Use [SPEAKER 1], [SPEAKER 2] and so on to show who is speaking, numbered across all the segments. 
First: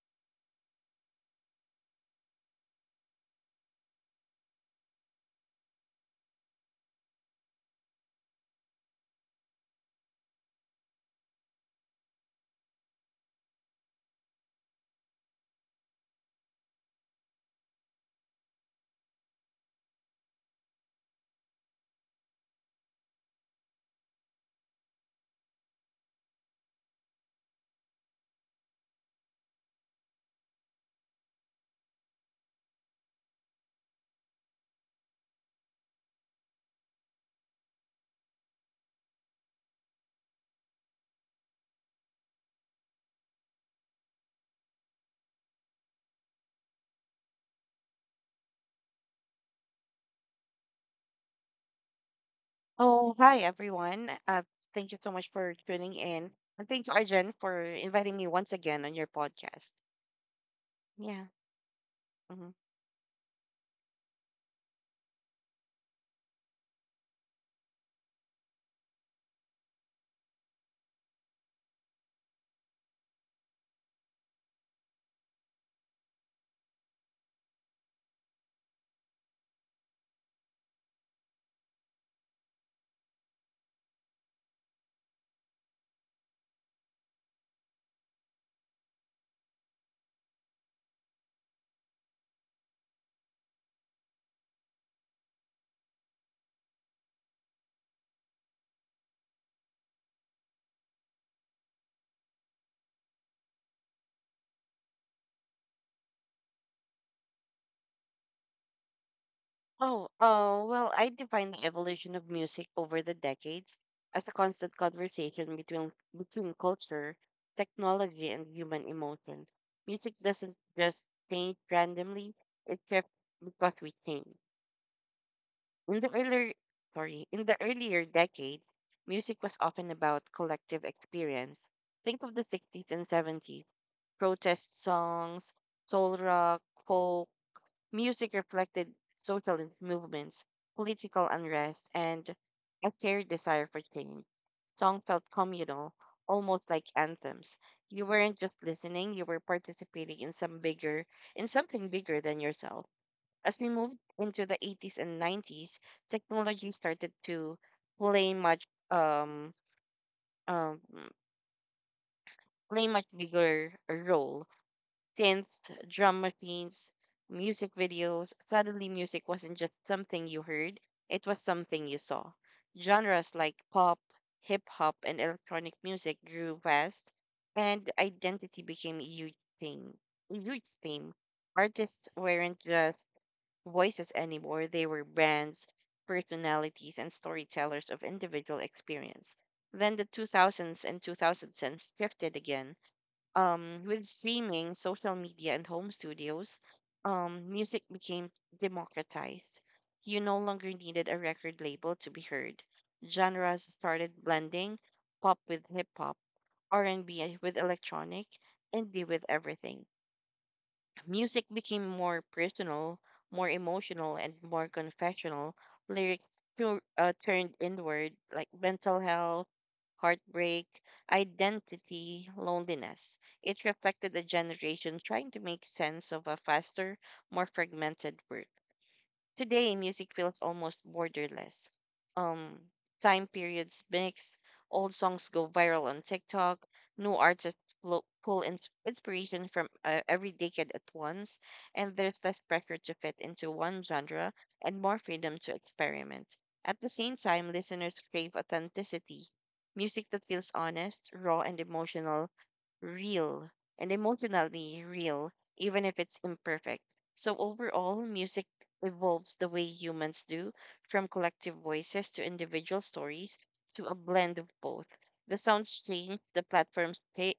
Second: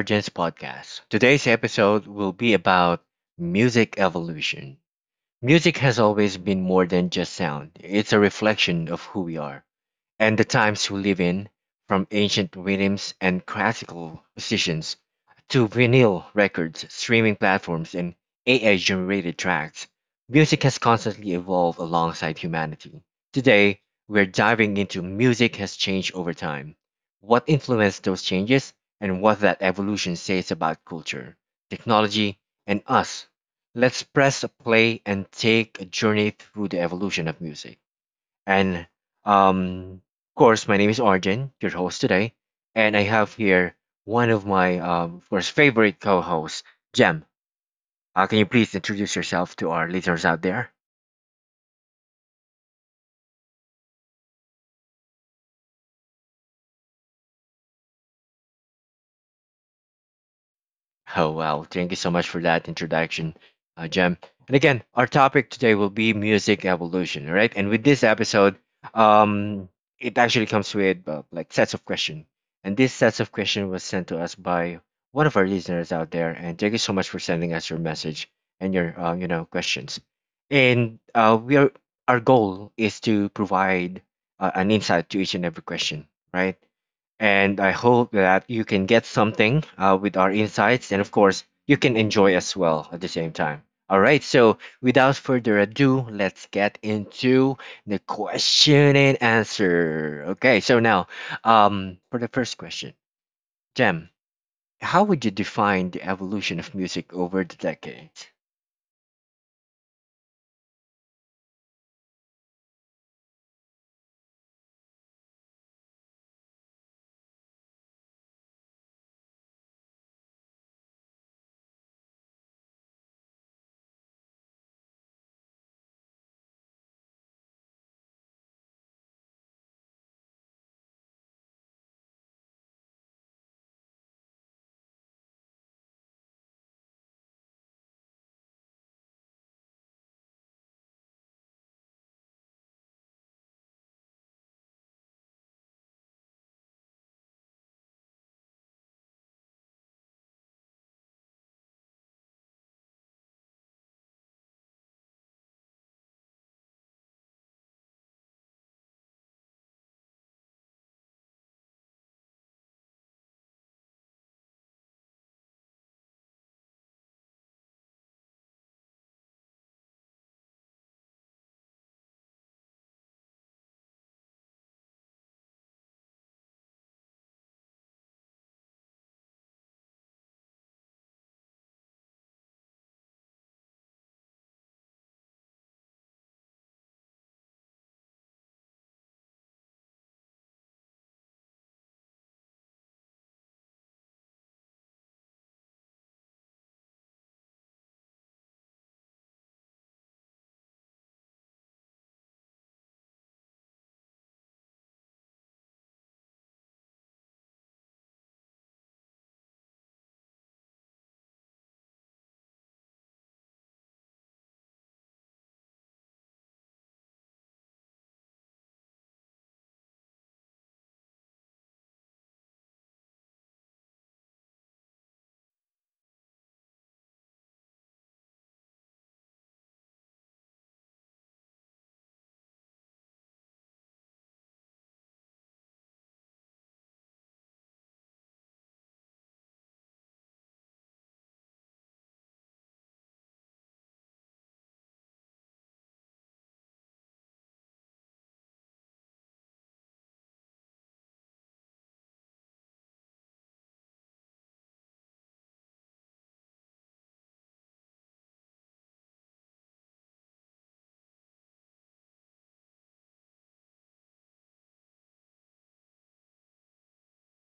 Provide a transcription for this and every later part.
[SPEAKER 1] Argent's podcast. Today's episode will be about music evolution. Music has always been more than just sound, it's a reflection of who we are and the times we live in, from ancient rhythms and classical musicians to vinyl records, streaming platforms, and AI generated tracks, music has constantly evolved alongside humanity. Today, we're diving into music has changed over time, what influenced those changes, and what that evolution says about culture, technology, and us. Let's press play and take a journey through the evolution of music. And um, of course, my name is Arjun, your host today, and I have here one of my, of course, favorite co-hosts, Jem. Can you please introduce yourself to our listeners out there?
[SPEAKER 2] Oh, hi everyone. Thank you so much for tuning in. And thank you, Arjen, for inviting me once again on your podcast. Yeah.
[SPEAKER 1] Oh, wow. Thank you so much for
[SPEAKER 2] Mhm.
[SPEAKER 1] that introduction, Jem. And again, our topic today will be music evolution, all right? And with this episode, um, it actually comes with like sets of question. And this sets of question was sent to us by one of our listeners out there. And thank you so much for sending us your message and your, questions. And our goal is to provide an insight to each and every question, right? And I hope that you can get something with our insights. And of course, you can enjoy as well at the same time. All right. So without further ado, let's get into the question and answer. Okay. So now, for the first question, Jem, how would you define the evolution of music over the decades?
[SPEAKER 2] Oh, well, I define the evolution of music over the decades as a constant conversation between culture, technology, and human emotion. Music doesn't just change randomly, it shifts because we change. In the earlier, in the earlier decades, music was often about collective experience. Think of the 60s and 70s, protest songs, soul rock, folk music reflected socialist movements, political unrest, and a shared desire for change. Song felt communal, almost like anthems. You weren't just listening; you were participating in some bigger, In something bigger than yourself. As we moved into the 80s and 90s, technology started to play much um, um, play much bigger role. Synths, drum machines, music videos. Suddenly, music wasn't just something you heard; it was something you saw. Genres like pop, hip hop, and electronic music grew fast, and identity became a huge thing. A huge theme. Artists weren't just voices anymore. They were brands, personalities, and storytellers of individual experience. Then the 2000s and 2010s shifted again. With streaming, social media, and home studios, music became democratized. You no longer needed a record label to be heard. Genres started blending, pop with hip hop, R&B with electronic, indie with everything. Music became more personal, more emotional, and more confessional. Lyrics turned inward, like mental health, heartbreak, identity, loneliness. It reflected a generation trying to make sense of a faster, more fragmented world. Today, music feels almost borderless. Um, Time periods mix, old songs go viral on TikTok, new artists inspiration from every decade at once, and there's less pressure to fit into one genre and more freedom to experiment. At the same time, listeners crave authenticity, music that feels honest, raw, and real emotionally real, even if it's imperfect. So, overall, music evolves the way humans do, from collective voices to individual stories to a blend of both. The sounds change,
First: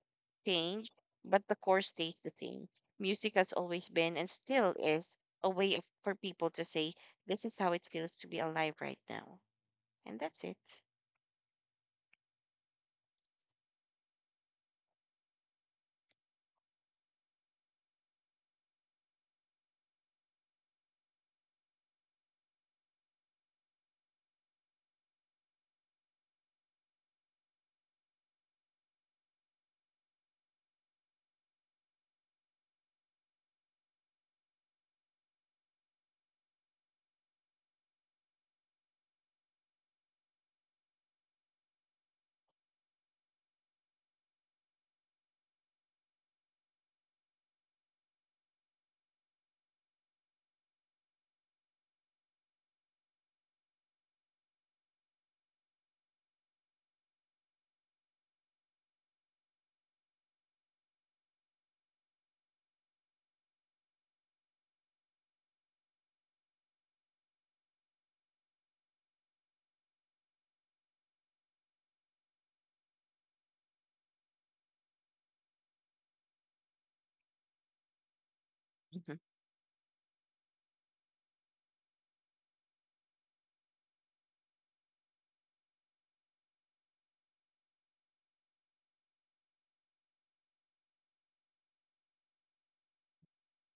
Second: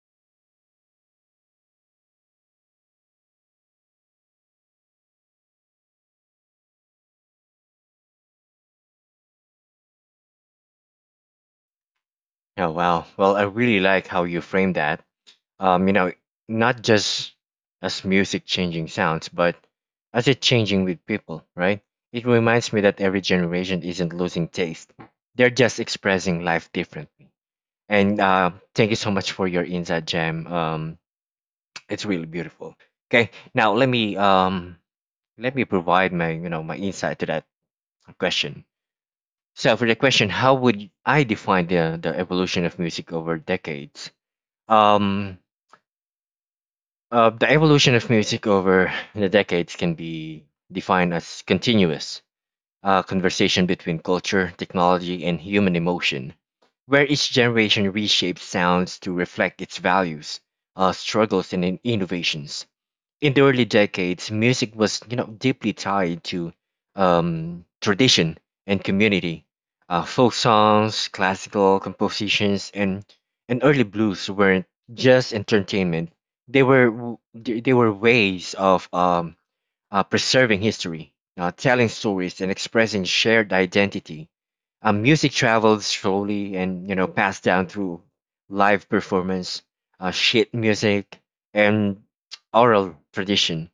[SPEAKER 2] change, but the core stays the same. Music has always been and still is a way for people to say, "This is how it feels to be alive right now." And that's it.
[SPEAKER 1] Oh, wow. Well, I really like how you frame that, um, you know, not just as music changing sounds, but as it changing with people, right? It reminds me that every generation isn't losing taste; they're just expressing life differently. And thank you so much for your insight, Jam. It's really beautiful. Okay, now let me provide my you know my insight to that question. So for the question, how would I define the evolution of music over decades? Um, the evolution of music over the decades can be defined as continuous conversation between culture, technology, and human emotion, where each generation reshapes sounds to reflect its values, struggles, and innovations. In the early decades, music was, you know, deeply tied to tradition and community. Folk songs, classical compositions, and early blues weren't just entertainment; they were w- they were ways of
[SPEAKER 2] Mhm.
[SPEAKER 1] preserving history, telling stories, and expressing shared identity. Music travels slowly and, you know, passed down through live performance, sheet music, and oral tradition.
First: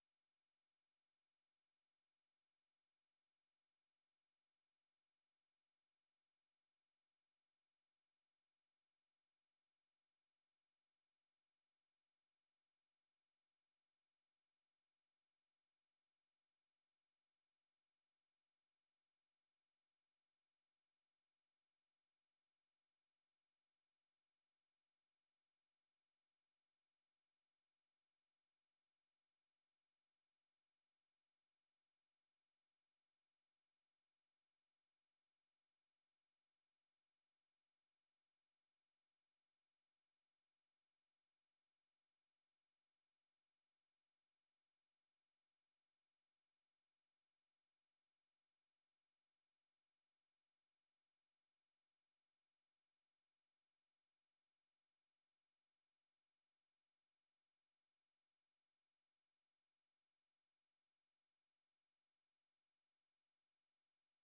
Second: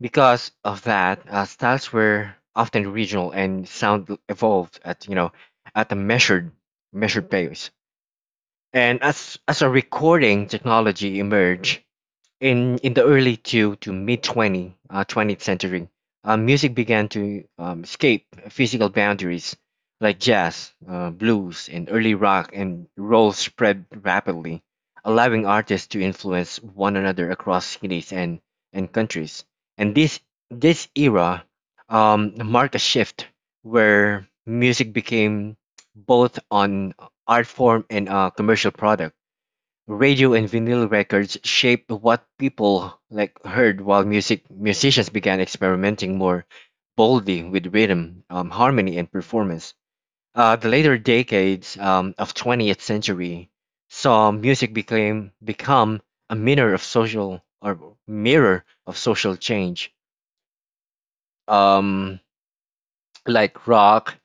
[SPEAKER 1] Because of that, styles were often regional and sound evolved at, you know, at a measured pace. And as a recording technology emerged, in the early to mid 20 20th century, music began to escape physical boundaries like jazz, blues, and early rock and roll, spread rapidly, allowing artists to influence one another across cities and countries. And this era marked a shift where music became both an art form and a commercial product. Radio and vinyl records shaped what people like heard, while musicians began experimenting more boldly with rhythm, harmony, and performance. The later decades of 20th century saw music became become a mirror of social or mirror of social change. Um, like rock,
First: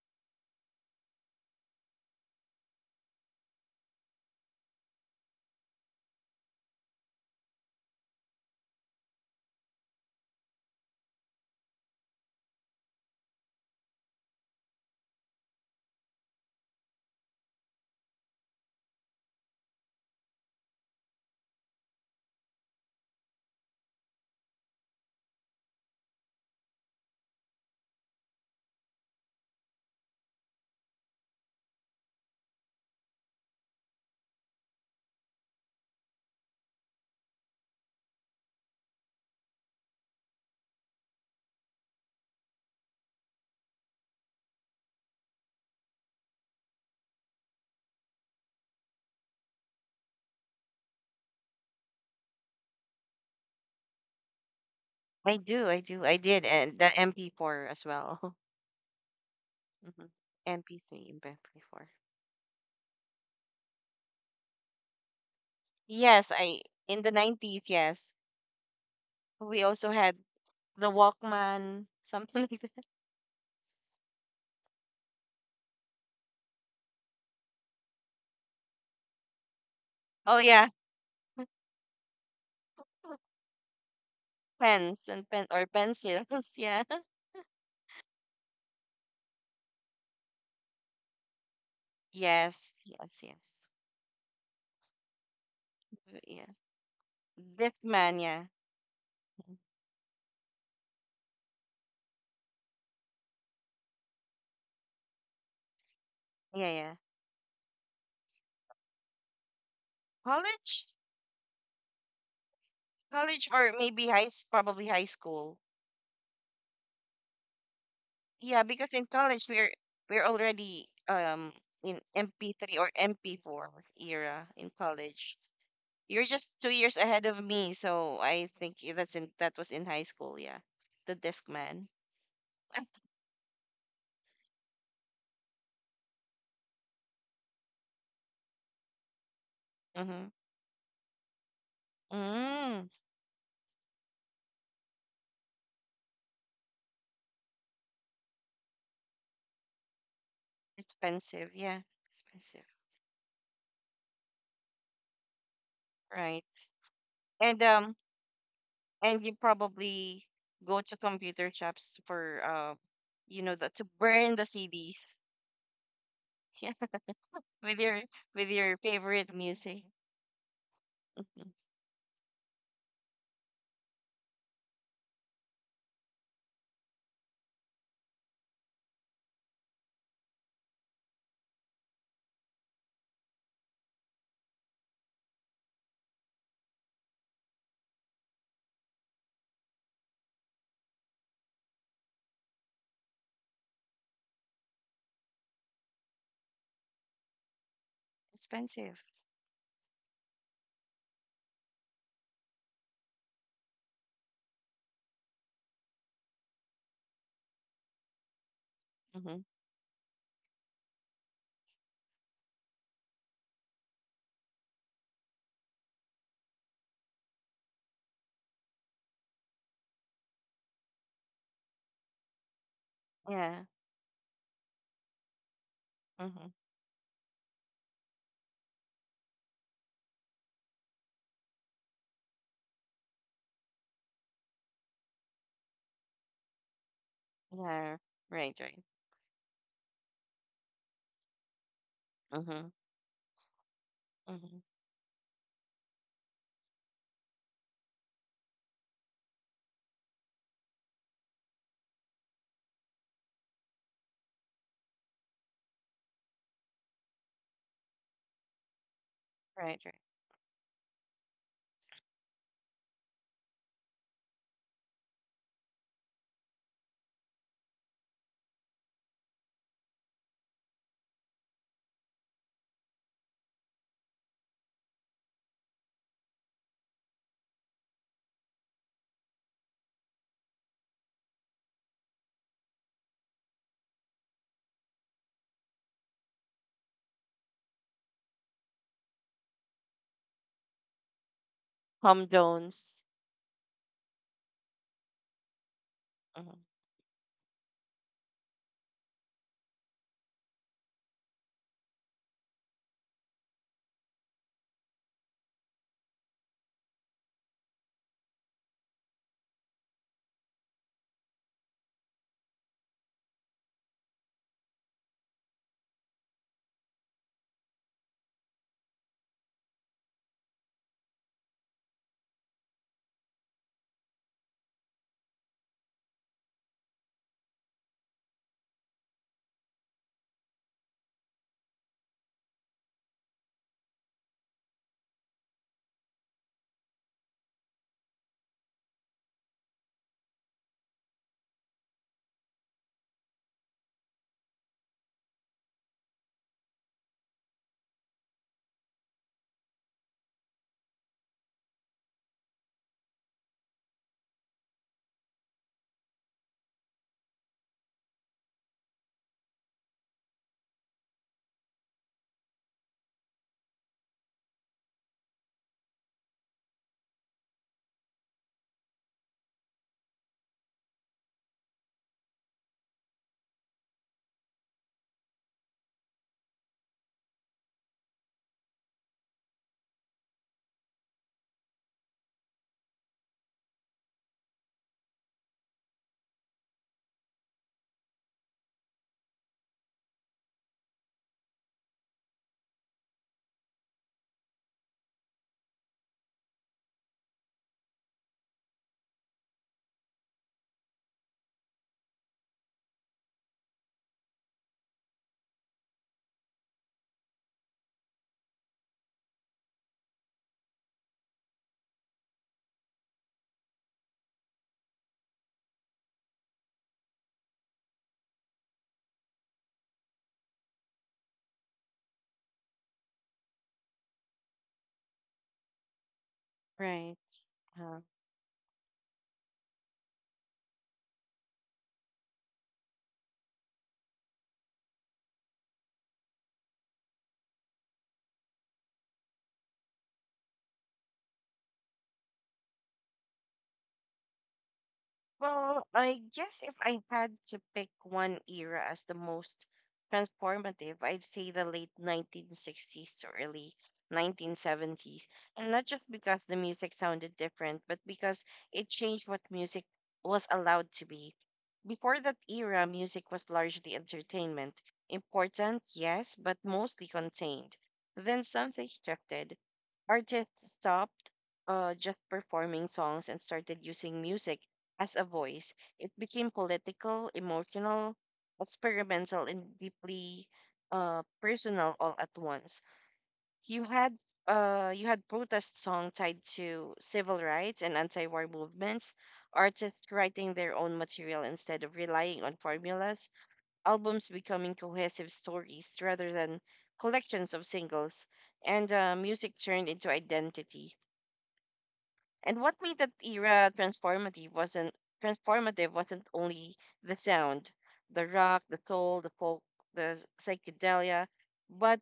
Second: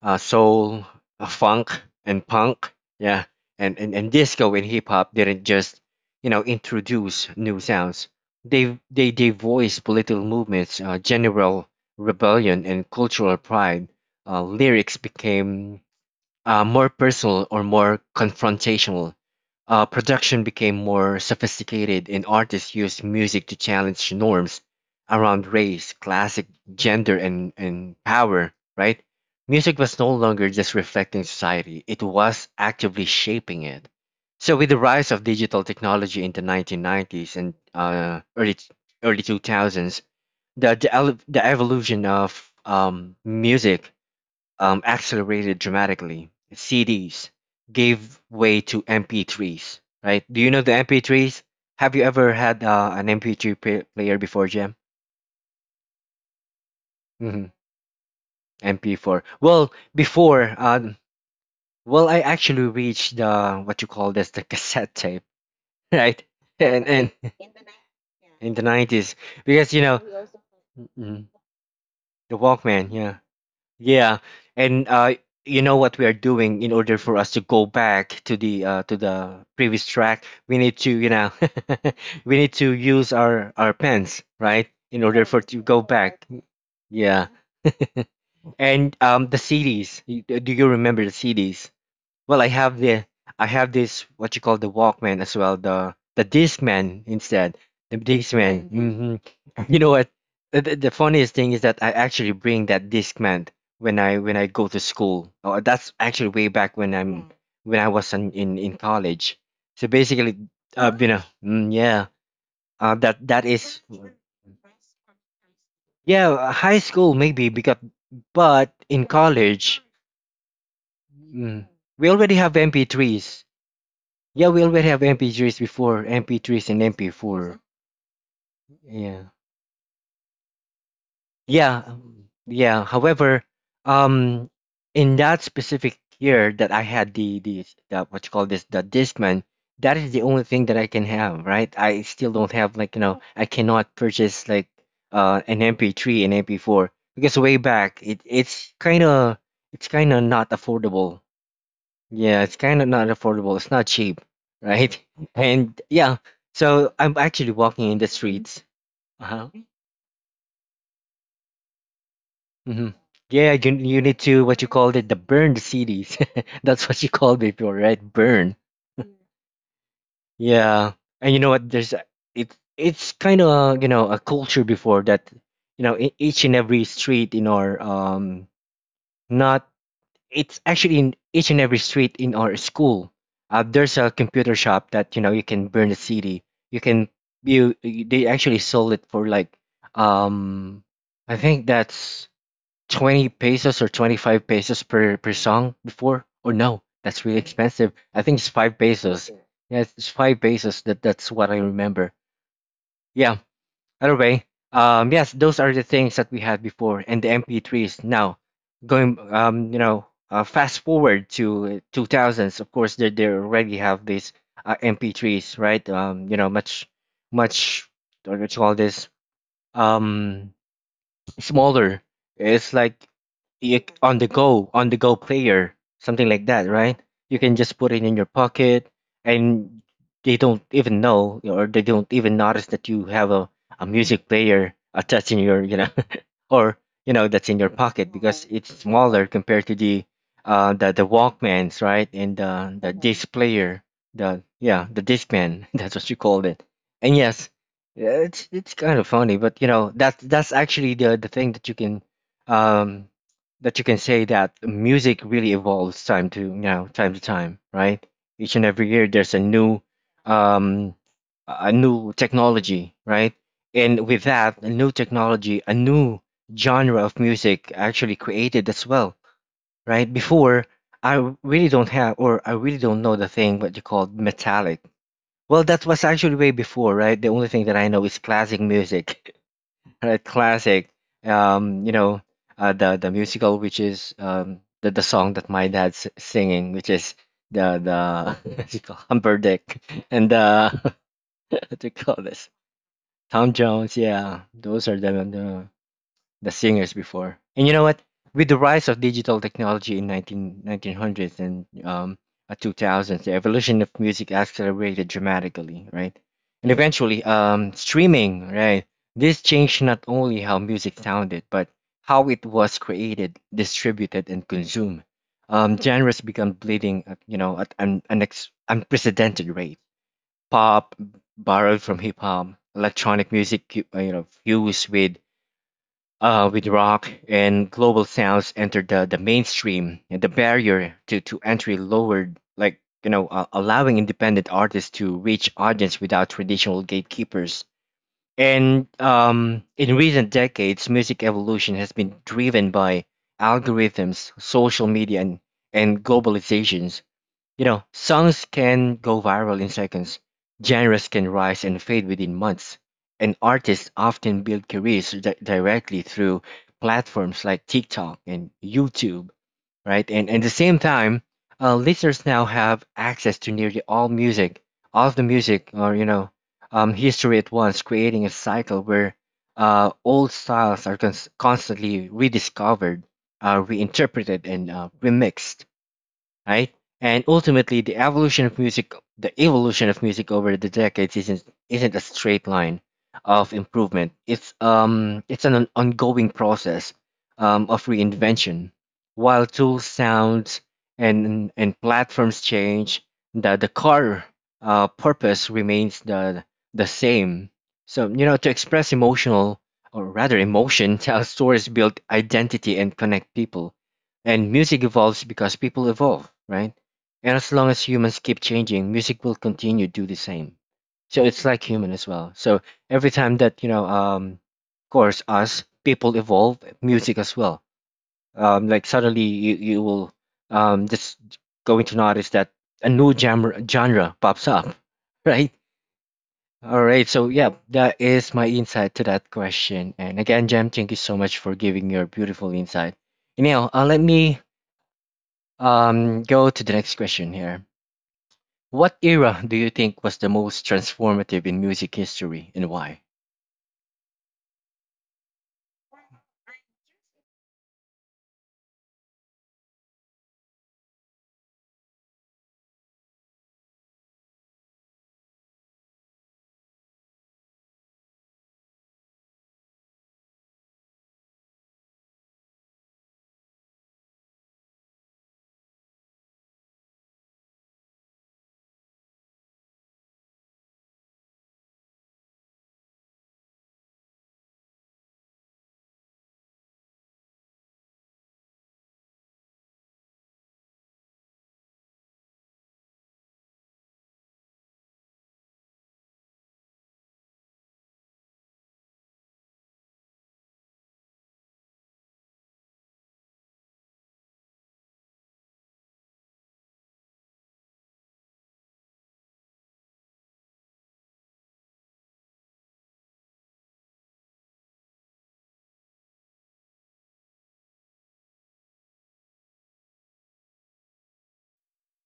[SPEAKER 1] soul, funk, and punk. Yeah, and disco and hip hop didn't just, you know, introduce new sounds. They voiced political movements, general rebellion, and cultural pride. Lyrics became more personal or more confrontational. Production became more sophisticated, and artists used music to challenge norms around race, classic gender, and power, right? Music was no longer just reflecting society, it was actively shaping it. So, with the rise of digital technology in the 1990s and early 2000s, the evolution of music accelerated dramatically. CDs gave way to MP3s, right? Do you know the MP3s? Have you ever had an player before, Jam?
[SPEAKER 2] I do, I did, and the
[SPEAKER 1] Hmm.
[SPEAKER 2] MP4 as well.
[SPEAKER 1] MP4. Well,
[SPEAKER 2] Hmm.
[SPEAKER 1] before,
[SPEAKER 2] MP3, MP4.
[SPEAKER 1] well, I actually reached the, what you call this, the cassette tape, right?
[SPEAKER 2] Yes, I
[SPEAKER 1] And
[SPEAKER 2] in the 90s, yes.
[SPEAKER 1] in the 90s,
[SPEAKER 2] We
[SPEAKER 1] because you
[SPEAKER 2] also
[SPEAKER 1] know,
[SPEAKER 2] had
[SPEAKER 1] mm,
[SPEAKER 2] the
[SPEAKER 1] mm,
[SPEAKER 2] Walkman,
[SPEAKER 1] the
[SPEAKER 2] something like that.
[SPEAKER 1] Walkman, yeah. Yeah, and you know what we are doing in order for us to go back to the previous track,
[SPEAKER 2] Oh
[SPEAKER 1] we
[SPEAKER 2] yeah,
[SPEAKER 1] need to, you know, we need to use our pens, right? In
[SPEAKER 2] pens
[SPEAKER 1] order
[SPEAKER 2] and
[SPEAKER 1] for
[SPEAKER 2] pen
[SPEAKER 1] to
[SPEAKER 2] or
[SPEAKER 1] go back.
[SPEAKER 2] pencils, yeah.
[SPEAKER 1] Yeah. And um, the CDs, do you remember the CDs? Well,
[SPEAKER 2] Yes, yes,
[SPEAKER 1] I
[SPEAKER 2] yes.
[SPEAKER 1] have this, what you call, the Walkman as well, the the
[SPEAKER 2] Yeah.
[SPEAKER 1] Discman instead, the
[SPEAKER 2] Discman, yeah.
[SPEAKER 1] Discman. Hmm. You know what? The funniest thing is that I actually bring that Discman when I go to school. Oh, that's actually way
[SPEAKER 2] Yeah,
[SPEAKER 1] back when
[SPEAKER 2] yeah.
[SPEAKER 1] I'm when I was in college. So basically,
[SPEAKER 2] College?
[SPEAKER 1] you know, mm, yeah, that that
[SPEAKER 2] College or
[SPEAKER 1] is,
[SPEAKER 2] maybe probably high school.
[SPEAKER 1] yeah, high school maybe, because
[SPEAKER 2] Yeah,
[SPEAKER 1] but
[SPEAKER 2] because
[SPEAKER 1] in
[SPEAKER 2] in college we're
[SPEAKER 1] college,
[SPEAKER 2] we're already
[SPEAKER 1] mm,
[SPEAKER 2] in
[SPEAKER 1] we already have
[SPEAKER 2] MP3 or
[SPEAKER 1] MP3s.
[SPEAKER 2] MP4 era
[SPEAKER 1] Yeah, we
[SPEAKER 2] in
[SPEAKER 1] already have
[SPEAKER 2] college.
[SPEAKER 1] MP3s before,
[SPEAKER 2] You're just
[SPEAKER 1] MP3s
[SPEAKER 2] two
[SPEAKER 1] and
[SPEAKER 2] years ahead of
[SPEAKER 1] MP4.
[SPEAKER 2] me, so I think I- that's
[SPEAKER 1] Yeah.
[SPEAKER 2] in that was in high school. Yeah, the
[SPEAKER 1] Yeah.
[SPEAKER 2] Discman.
[SPEAKER 1] Yeah. However, um in that specific year that I had the, what you call this, the Discman, that is the
[SPEAKER 2] Mm-hmm.
[SPEAKER 1] only thing that I can have, right? I still don't have
[SPEAKER 2] Mm,
[SPEAKER 1] like, you know, I cannot purchase like an MP3 and MP4 because way back it's kind of, it's kind of not affordable.
[SPEAKER 2] expensive. Yeah,
[SPEAKER 1] Yeah, it's
[SPEAKER 2] expensive.
[SPEAKER 1] kind of not affordable. It's not cheap, right? And yeah,
[SPEAKER 2] Right.
[SPEAKER 1] so I'm actually
[SPEAKER 2] And
[SPEAKER 1] walking
[SPEAKER 2] um,
[SPEAKER 1] in the streets.
[SPEAKER 2] and you
[SPEAKER 1] Uh-huh.
[SPEAKER 2] probably go to computer shops for
[SPEAKER 1] Hmm. Yeah, you
[SPEAKER 2] that to
[SPEAKER 1] you need
[SPEAKER 2] burn
[SPEAKER 1] to,
[SPEAKER 2] the
[SPEAKER 1] what you called it, the
[SPEAKER 2] CDs.
[SPEAKER 1] burned cities.
[SPEAKER 2] Yeah,
[SPEAKER 1] That's what you called it before,
[SPEAKER 2] with your
[SPEAKER 1] right?
[SPEAKER 2] with
[SPEAKER 1] Burn.
[SPEAKER 2] your favorite music.
[SPEAKER 1] Yeah, and you know
[SPEAKER 2] Mhm.
[SPEAKER 1] what? There's a- it. It's kind of, you know, a culture before that. You know, each and every street in our not it's actually in each and every street in our school. There's a computer shop that, you know, you can burn the CD. You can you, they actually sold it for like, um I think that's 20 pesos or 25 pesos per song before, or no, that's really expensive. I think it's five
[SPEAKER 2] Expensive.
[SPEAKER 1] pesos. Yeah, it's 5 pesos. That, that's what I remember. Yeah, either way, yes, those are the things that we had before, and the MP3s. Now, going,
[SPEAKER 2] Mm-hmm.
[SPEAKER 1] fast forward to 2000s. Of course, they already have these MP3s, right? Much, what do you call this? Um, smaller. It's like,
[SPEAKER 2] Yeah.
[SPEAKER 1] on the go, player, something like
[SPEAKER 2] Mm-hmm.
[SPEAKER 1] that, right? You can just put it in your pocket, and they don't even know, or they don't even notice that you have a music player attached in your, you know, or, you know, that's in your
[SPEAKER 2] Yeah.
[SPEAKER 1] pocket because
[SPEAKER 2] Right.
[SPEAKER 1] it's
[SPEAKER 2] Right.
[SPEAKER 1] smaller compared to the Walkmans, right? And
[SPEAKER 2] Mm-hmm.
[SPEAKER 1] the disc player, the
[SPEAKER 2] Mm-hmm.
[SPEAKER 1] yeah, the Discman, that's what you called it. And yes, yeah, it's kind of funny, but you know that that's actually the thing um that you can say that music really evolves time to, you know, time to time, right? Each and every year there's
[SPEAKER 2] Right. Right.
[SPEAKER 1] um a new technology, right? And with that, a new technology, a new genre of music actually created as well, right? Before, I really don't know the thing, what you call metallic, well, that was actually way before, right? The only thing that I know is classic music, right? Um, you know, the musical, which is, the song that my dad's singing, which is the what's it called? Humberdick, and what do you call
[SPEAKER 2] Home
[SPEAKER 1] this?
[SPEAKER 2] loans.
[SPEAKER 1] Tom Jones, yeah, those are the, the
[SPEAKER 2] Mm-hmm.
[SPEAKER 1] singers before. And you know what? With the rise of digital technology in nineteen hundreds and 2000s, the evolution of music accelerated dramatically, right? And eventually, streaming, right? This changed not only how music sounded, but how it was created, distributed, and consumed. Genres become bleeding, at, you know, at an, unprecedented rate. Pop borrowed from hip hop, electronic music, fused with rock, and global sounds entered the mainstream, and the barrier to entry lowered, allowing independent artists to reach audience without traditional gatekeepers. And In recent decades, music evolution has been driven by algorithms, social media, and globalizations. You know, songs can go viral in seconds, genres can rise and fade within months, and artists often build careers directly through platforms like TikTok and YouTube, right? And at the same time, listeners now have access to nearly all music, all of the music or, you know, history at once, creating a cycle where old styles are constantly rediscovered, reinterpreted, and remixed, right? And ultimately, the evolution of music over the decades isn't a straight line of improvement. It's an ongoing process of reinvention. While tools, sounds, and platforms change, the core purpose remains the same. So, you know, to express emotional, or rather emotion, tell stories, build identity, and connect people. And music evolves because people evolve, right? And as long as humans keep changing, music will continue to do the same. So it's like human as well. So every time that, you know, of course, us people evolve, music as well. Like suddenly you, will just going to notice that a new genre, pops up, right? All right,
[SPEAKER 2] Right.
[SPEAKER 1] so yeah, that
[SPEAKER 2] Uh,
[SPEAKER 1] is my insight to that question. And again, Jem, thank you so much for giving your beautiful insight. Anyhow, let me go to the next question here. What era do you think was the most transformative in music history, and why?
[SPEAKER 2] well, I guess if I had to pick one era as the most transformative, I'd say the late 1960s to early 1970s. And not just because the music sounded different, but because it changed what music was allowed to be. Before that era, music was largely entertainment. Important, yes, but mostly contained. Then something shifted. Artists stopped just performing songs and started using music as a voice. It became political, emotional, experimental, and deeply personal all at once. You had you had protest song tied to civil rights and anti-war movements, artists writing their own material instead of relying on formulas, albums becoming cohesive stories rather than collections of singles, and music turned into identity. And what made that era transformative wasn't only the sound, the rock, the soul, the folk, psychedelia, but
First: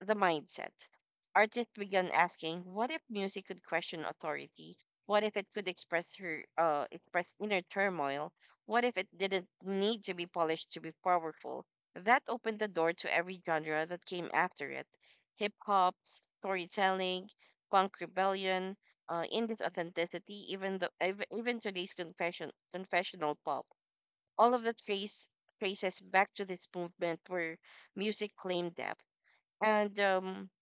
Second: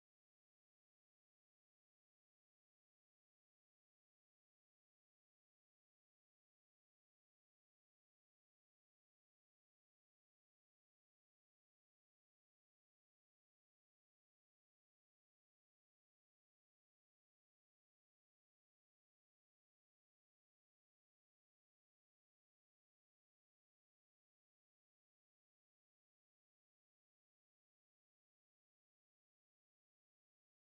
[SPEAKER 2] the mindset. Artists began asking, what if music could question authority? What if it could express inner turmoil? What if it didn't need to be polished to be powerful? That opened the door to every genre that came after it. Hip hop, storytelling, punk rebellion, indie's authenticity, even even today's confessional pop. All of the traces back to this movement where music claimed depth. And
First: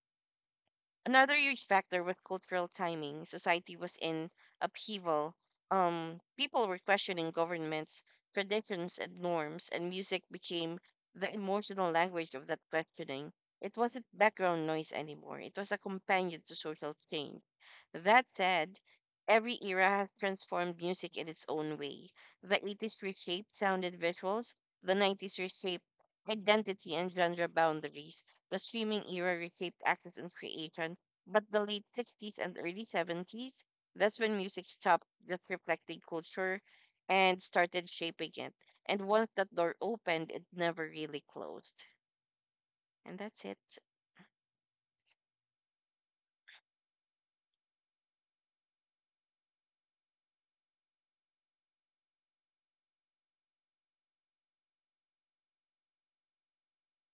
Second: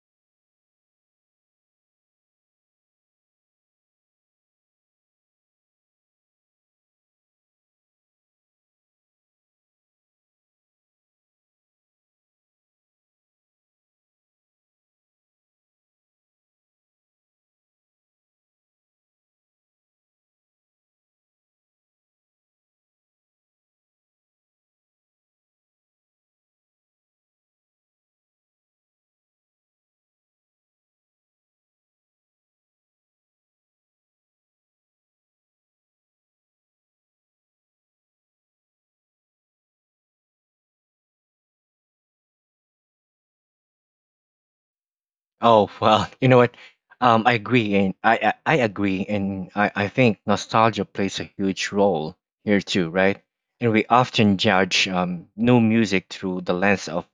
[SPEAKER 2] Another huge factor was cultural timing. Society was in upheaval. People were questioning governments, traditions, and norms, and music became the emotional language of that questioning. It wasn't background noise anymore, it was a companion to social change. That said, every era has transformed music in its own way. The 80s reshaped sound and visuals, the 90s reshaped identity and genre boundaries. The streaming era reshaped access and creation, but the late 60s and early 70s, that's when music stopped just reflecting culture and started shaping it. And once that door opened, it never really closed. And that's it.
[SPEAKER 1] Oh, well, you know what? I agree, and I agree, and I think nostalgia plays a huge role here too, right? And we often judge new music through the lens of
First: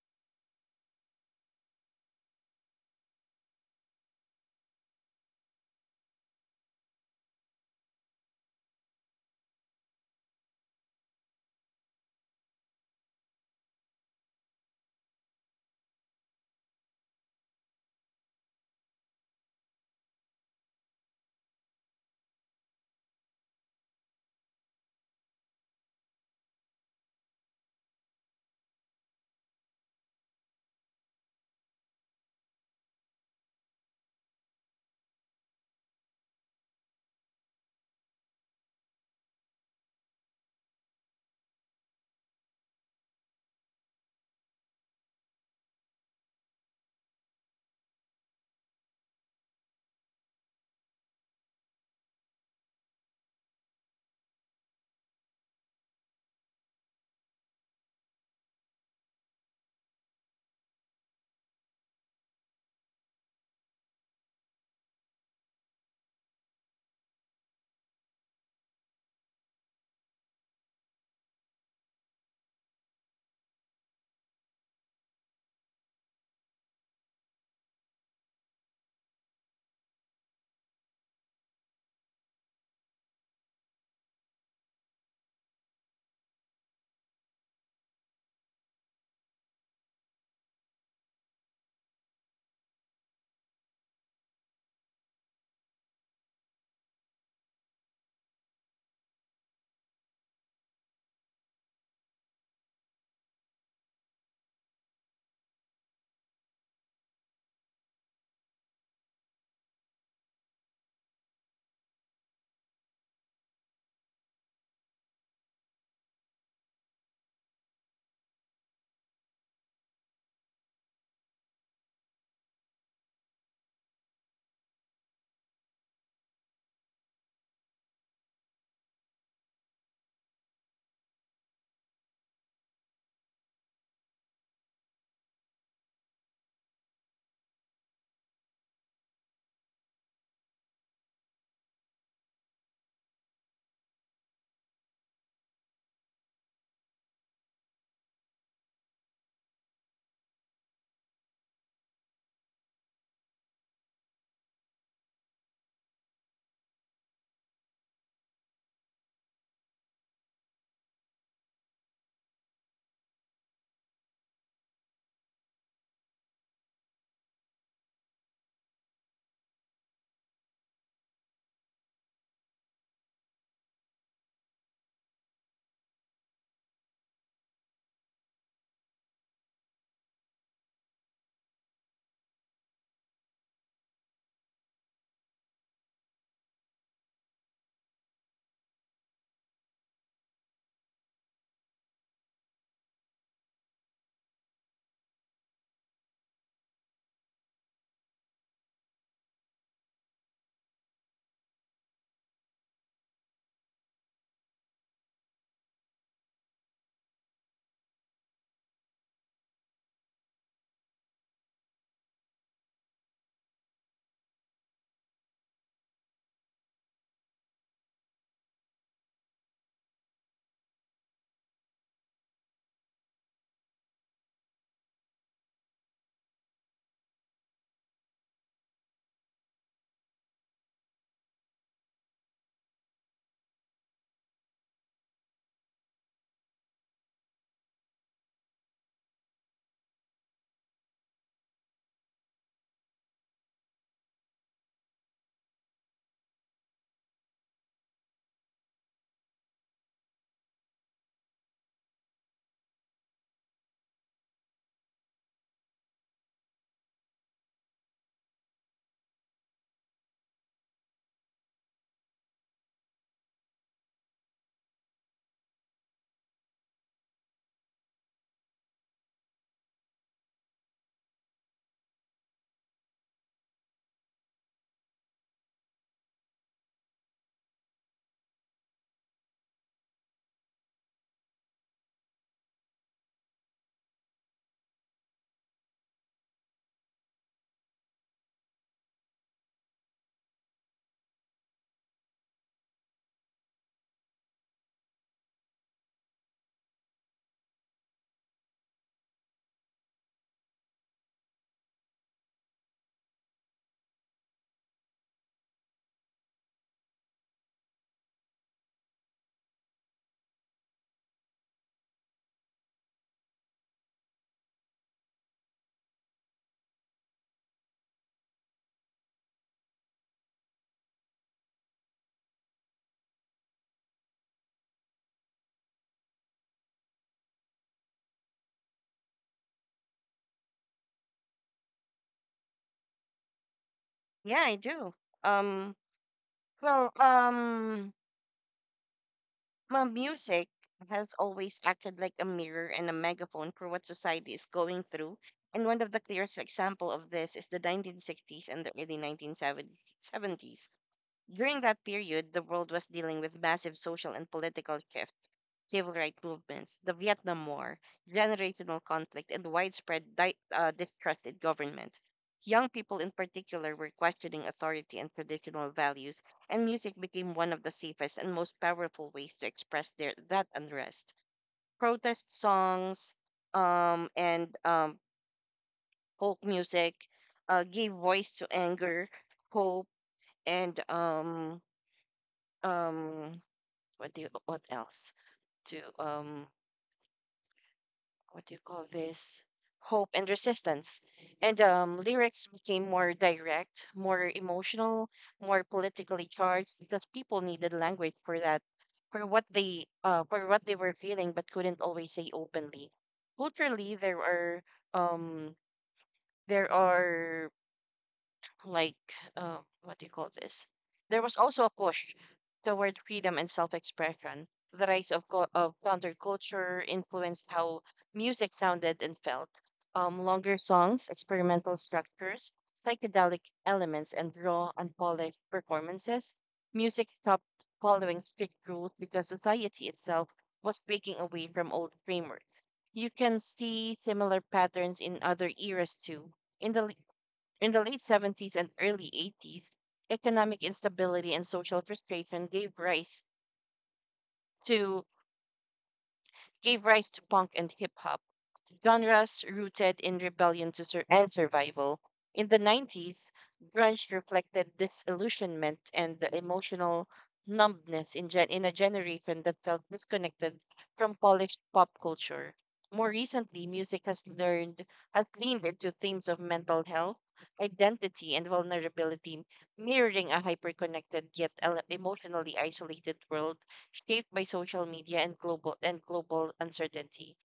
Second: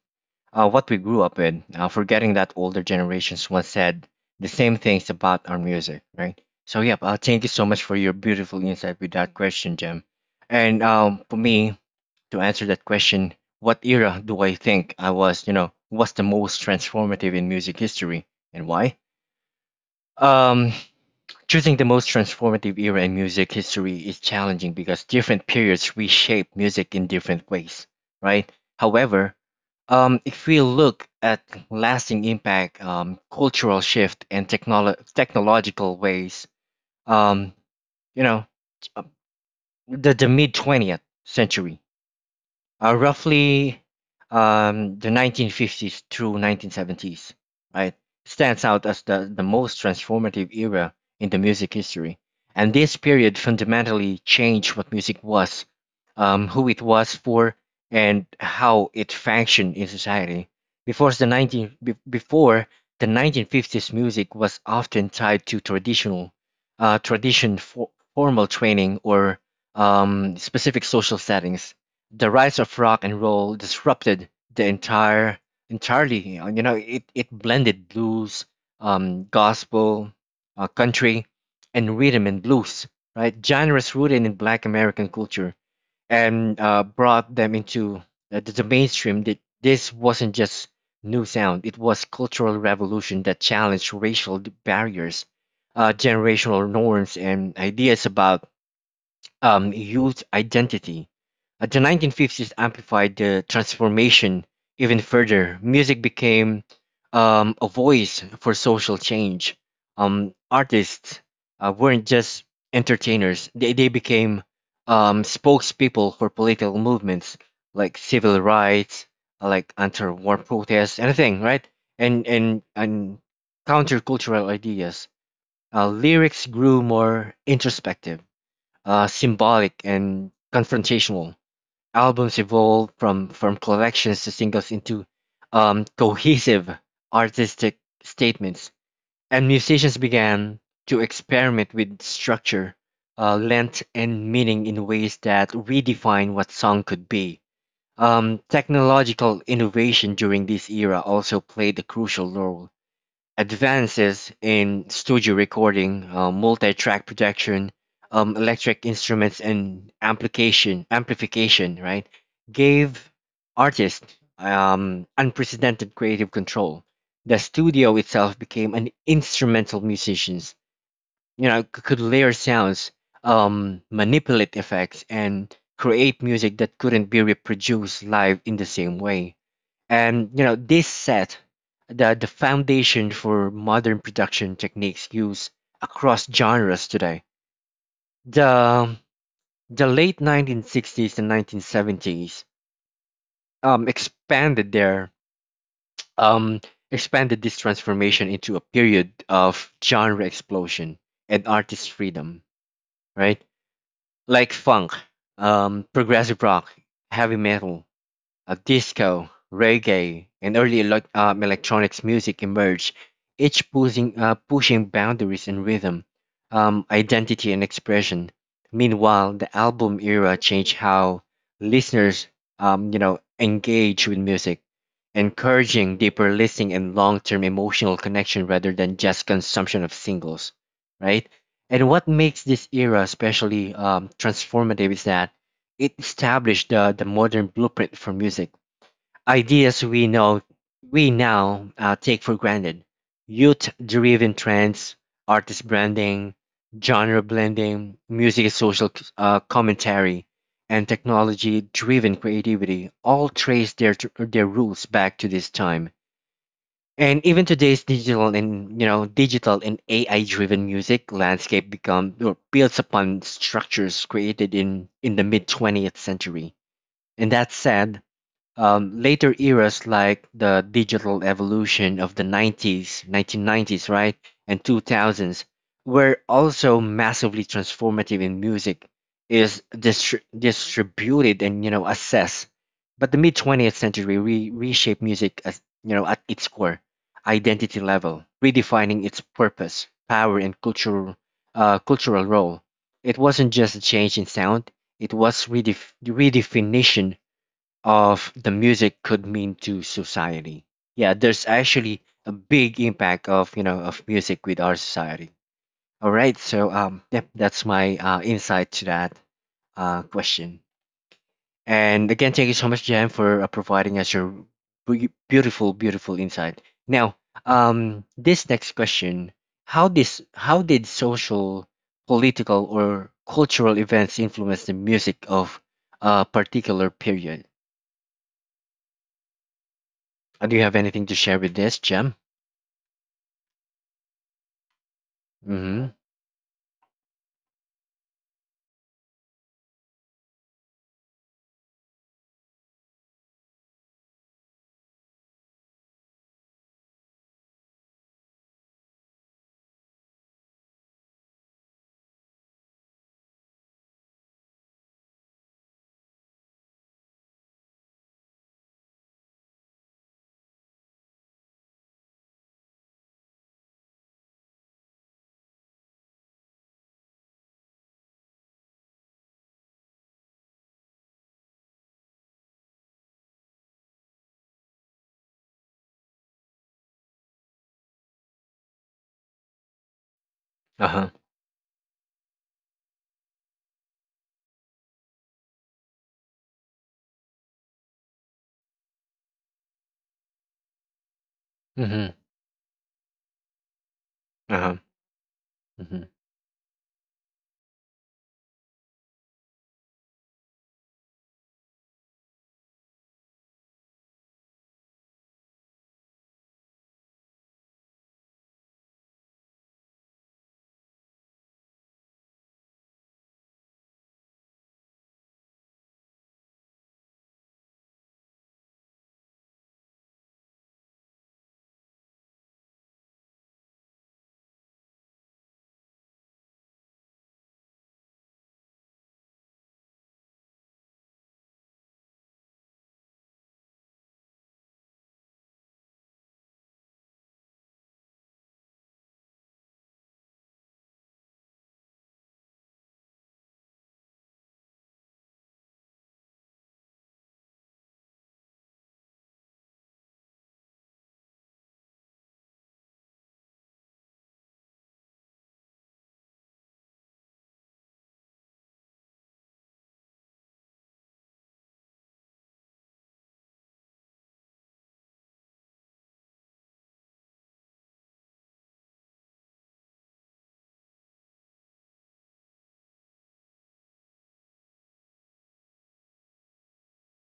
[SPEAKER 1] what we grew up with, forgetting that older generations once said the same things about our music, right? So, yeah, thank you so much for your beautiful insight with that question, Jem. And For me, to answer that question, what era do I think you know, was the most transformative in music history and why? Um, Choosing the most transformative era in music history is challenging because different periods reshape music in different ways, right? However, if we look at lasting impact, cultural shift, and technological ways, um, you know, t- uh, the, mid 20th century, roughly the 1950s through 1970s, right, stands out as the most transformative era in the music history. And this period fundamentally changed what music was, who it was for, and how it functioned in society. Before the 1950s, music was often tied to tradition, formal training, or specific social settings. The rise of rock and roll disrupted the entire entirely. It blended blues, gospel, country, and rhythm and blues, right? Genres rooted in black american culture, and brought them into the, mainstream. That this wasn't just new sound, it was cultural revolution that challenged racial barriers, generational norms, and ideas about youth identity. The 1950s amplified the transformation even further. Music became a voice for social change. Artists weren't just entertainers, they became spokespeople for political movements, like civil rights, like anti war protests, anything, right? And countercultural ideas. Lyrics grew more introspective, symbolic, and confrontational. Albums evolved from collections to singles into cohesive artistic statements, and musicians began to experiment with structure, length, and meaning in ways that redefine what song could be. Technological innovation during this era also played a crucial role. Advances in studio recording, multi-track production, electric instruments, and amplification, right, gave artists unprecedented creative control. The studio itself became an instrumental musicians. You know, could layer sounds, manipulate effects, and create music that couldn't be reproduced live in the same way. And you know, this set the foundation for modern production techniques used across genres today. The the late 1960s and 1970s um expanded their um expanded this transformation into a period of genre explosion and artist freedom, right? Like funk, progressive rock, heavy metal, disco, reggae, and early electronics music emerged, each pushing boundaries in rhythm, identity, and expression. Meanwhile, the album era changed how listeners, engage with music, encouraging deeper listening and long-term emotional connection rather than just consumption of singles, right? And what makes this era especially transformative is that it established the modern blueprint for music. Ideas we know we now take for granted: youth-driven trends, artist branding, genre blending, music and social commentary, and technology-driven creativity all trace their roots back to this time. And even today's digital, and you know, digital and ai driven music landscape become or builds upon structures created in the mid 20th century. And that said, later eras like the digital evolution of the 1990s, right, and 2000s were also massively transformative in music is distributed and you know assessed. But the mid 20th century reshaped music as you know at its core identity level, redefining its purpose, power, and cultural role. It wasn't just a change in sound; it was redefinition of the music could mean to society. Yeah, there's actually a big impact of, you know, of music with our society. All right, so yep, that's my insight to that question. And again, thank you so much, Jan, for providing us your beautiful, beautiful insight. Now, this next question: How did social, political, or cultural events influence the music of a particular period? Do you have anything to share with this, Jem?
[SPEAKER 2] Yeah, I do. Um,
[SPEAKER 1] Mm-hmm.
[SPEAKER 2] well, um, my music has always acted like a mirror and a megaphone for what society is going through. And one of the clearest example of this is the 1960s and the early 1970s. During that period, the world was dealing with massive social and political shifts, civil rights movements, the Vietnam War, generational conflict, and distrust in government. Young people, in particular, were questioning authority and traditional values, and music became one of the safest and most powerful ways to express that unrest. Protest songs and folk music gave voice to anger, hope, and
[SPEAKER 1] Uh-huh.
[SPEAKER 2] um, what do you, what else to what do you call this hope and resistance. And
[SPEAKER 1] Mm-hmm.
[SPEAKER 2] Lyrics became more direct, more
[SPEAKER 1] Uh-huh.
[SPEAKER 2] emotional, more
[SPEAKER 1] Mm-hmm.
[SPEAKER 2] politically charged because people needed language for what they were feeling but couldn't always say openly. Culturally um there are like uh, what do you call this there was also a push toward freedom and self expression. The rise of counterculture influenced how music sounded and felt. Longer songs, experimental structures, psychedelic elements, and raw, unpolished performances. Music stopped following strict rules because society itself was breaking away from old frameworks. You can see similar patterns in other eras too. In the in the late 70s and early 80s, economic instability and social frustration to gave rise to punk and hip hop, genres rooted in rebellion and survival. In the 90s, grunge reflected disillusionment and the emotional numbness in a generation that felt disconnected from polished pop culture. More recently, music has learned has leaned into themes of mental health, identity, and vulnerability, mirroring a hyper-connected yet emotionally isolated world shaped by social media and global uncertainty.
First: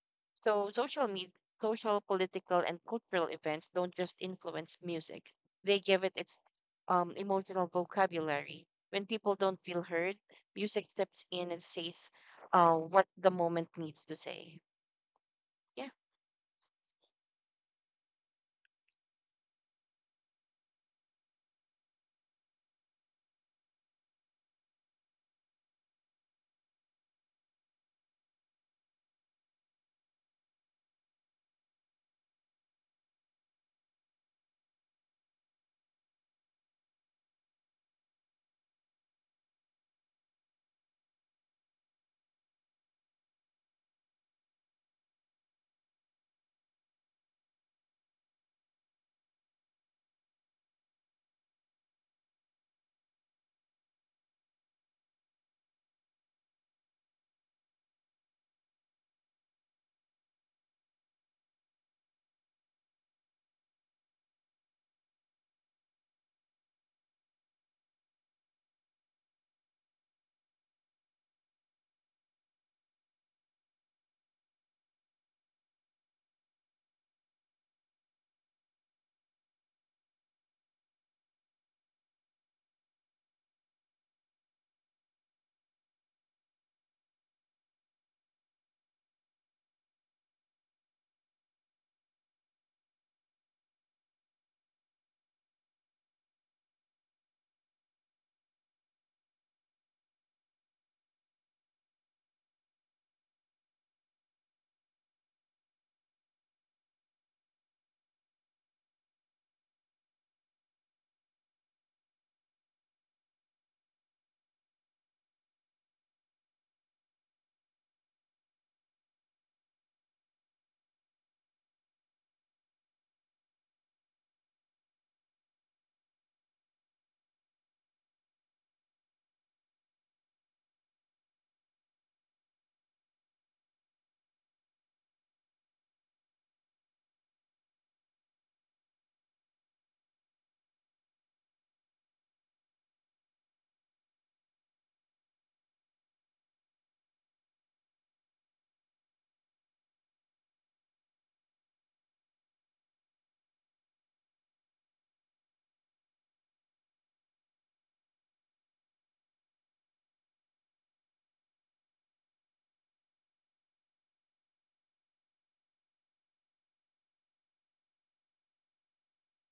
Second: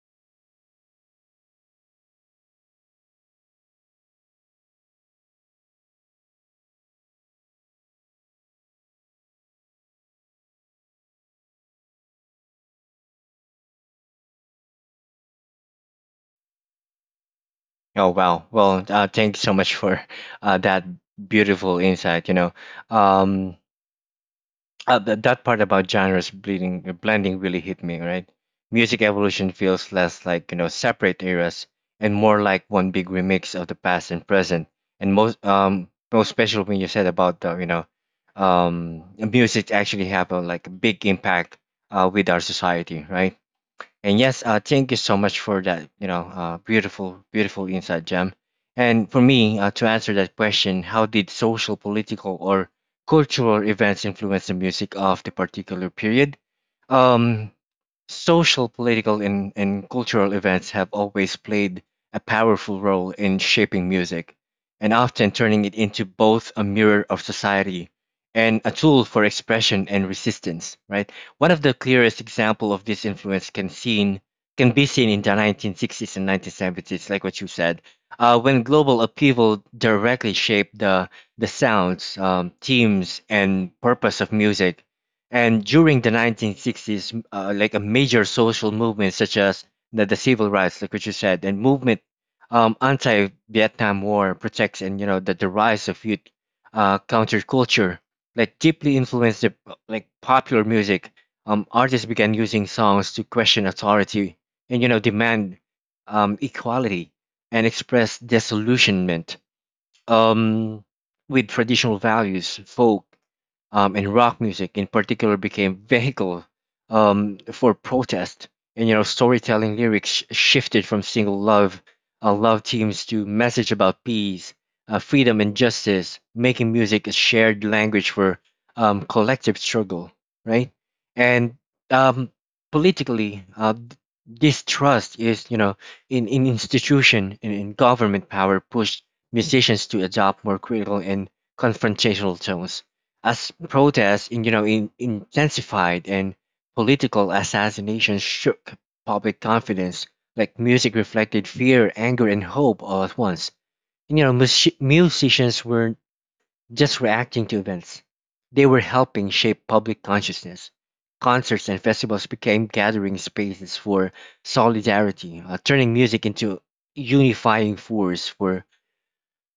[SPEAKER 2] So social media, Social, political, and cultural events don't just influence music; they give it its emotional vocabulary. When people don't feel heard, music steps in and says what the moment needs to say. Yeah.
[SPEAKER 1] Oh, wow. Well, thank you so much for that beautiful insight. You know, um, that part about genres bleeding, blending really hit me. Right, music evolution feels less like, you know, separate eras, and more like one big remix of the past and present. And most special when you said about the, you know, music actually have a like big impact with our society, right? And yes, thank you so much for that, you know, beautiful, beautiful insight, Jem. And for me, to answer that question, how did social, political, or cultural events influence the music of the particular period? Um, Social, political, and cultural events have always played a powerful role in shaping music, and often turning it into both a mirror of society and a tool for expression and resistance. Right. One of the clearest example of this influence can be seen in the 1960s and 1970s, like what you said, when global upheaval directly shaped the sounds, themes, and purpose of music. And during the 1960s, like a major social movement such as the civil rights, like what you said, and movement, anti-Vietnam War protects, and you know the rise of youth counterculture, like deeply influenced like popular music. Artists began using songs to question authority, and you know demand equality and express disillusionment um, with traditional values. Folk and rock music in particular became vehicle for protest. And you know, storytelling lyrics shifted from single love teams to message about peace, freedom, and justice, making music a shared language for collective struggle, right? And um, Politically, distrust is, you know, in institution and in government power pushed musicians to adopt more critical and confrontational tones. As protests you know intensified, and political assassinations shook public confidence, like music reflected fear, anger, and hope all at once. And, you know, musicians weren't just reacting to events, they were helping shape public consciousness. Concerts and festivals became gathering spaces for solidarity, turning music into a unifying force for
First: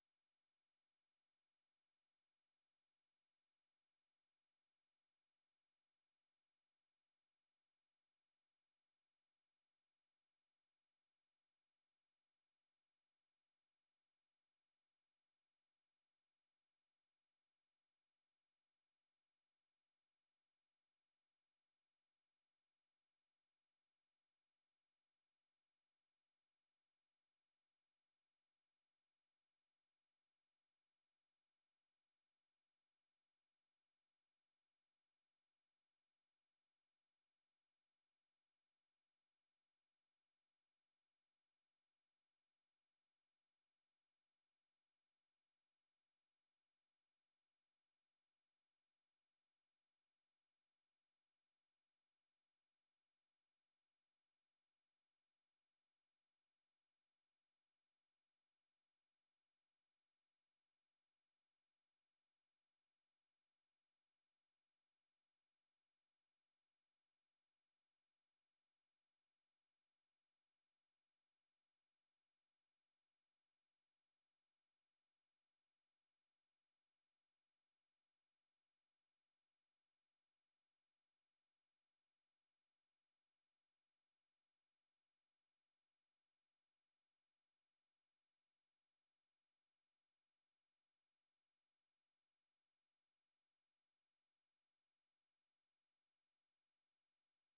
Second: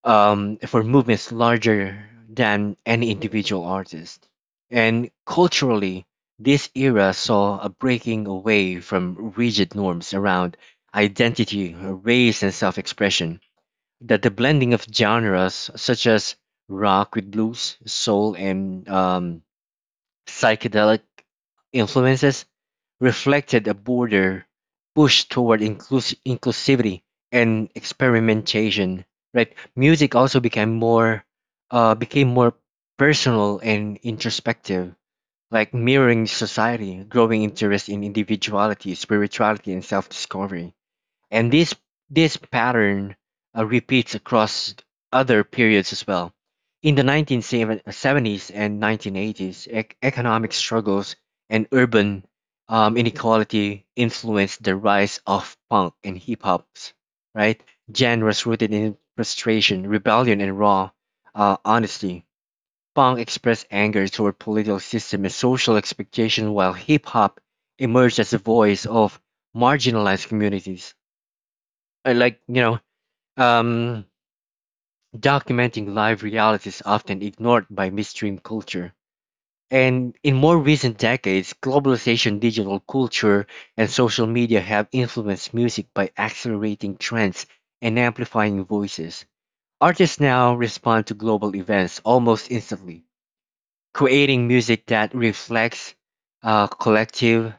[SPEAKER 1] movements larger than any individual artist. And culturally, this era saw a breaking away from rigid norms around identity, race, and self expression. That the blending of genres such as rock with blues, soul, and psychedelic influences reflected a broader push toward inclusivity and experimentation. Right, music also became more personal and introspective, like mirroring society, growing interest in individuality, spirituality, and self-discovery. And this pattern repeats across other periods as well. In the 1970s and 1980s, economic struggles and urban inequality influenced the rise of punk and hip hops, right? Genres rooted in frustration, rebellion, and raw honesty. Punk expressed anger toward political system and social expectation, while hip hop emerged as a voice of marginalized communities uh, like you know um, documenting live reality is often ignored by mainstream culture. And in more recent decades, globalization, digital culture, and social media have influenced music by accelerating trends and amplifying voices. Artists now respond to global events almost instantly, creating music that reflects collective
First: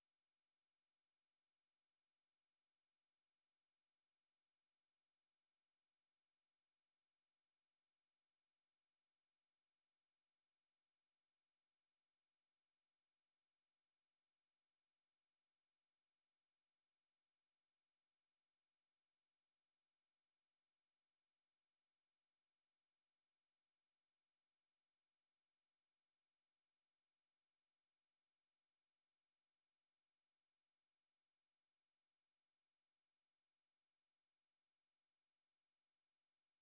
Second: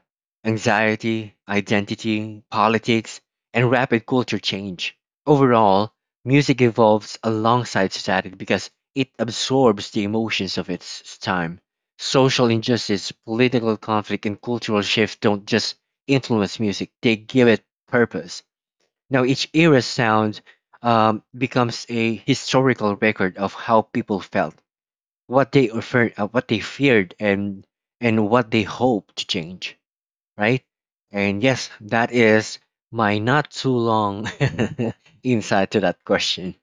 [SPEAKER 1] anxiety, identity, politics, and rapid culture change. Overall, music evolves alongside society because it absorbs the emotions of its time. Social injustice, political conflict, and cultural shift don't just influence music, they give it purpose. Now, each era's sound becomes a historical record of how people felt, what they offer, what they feared, and what they hope to change, right? And yes, that is my not too long insight to that question.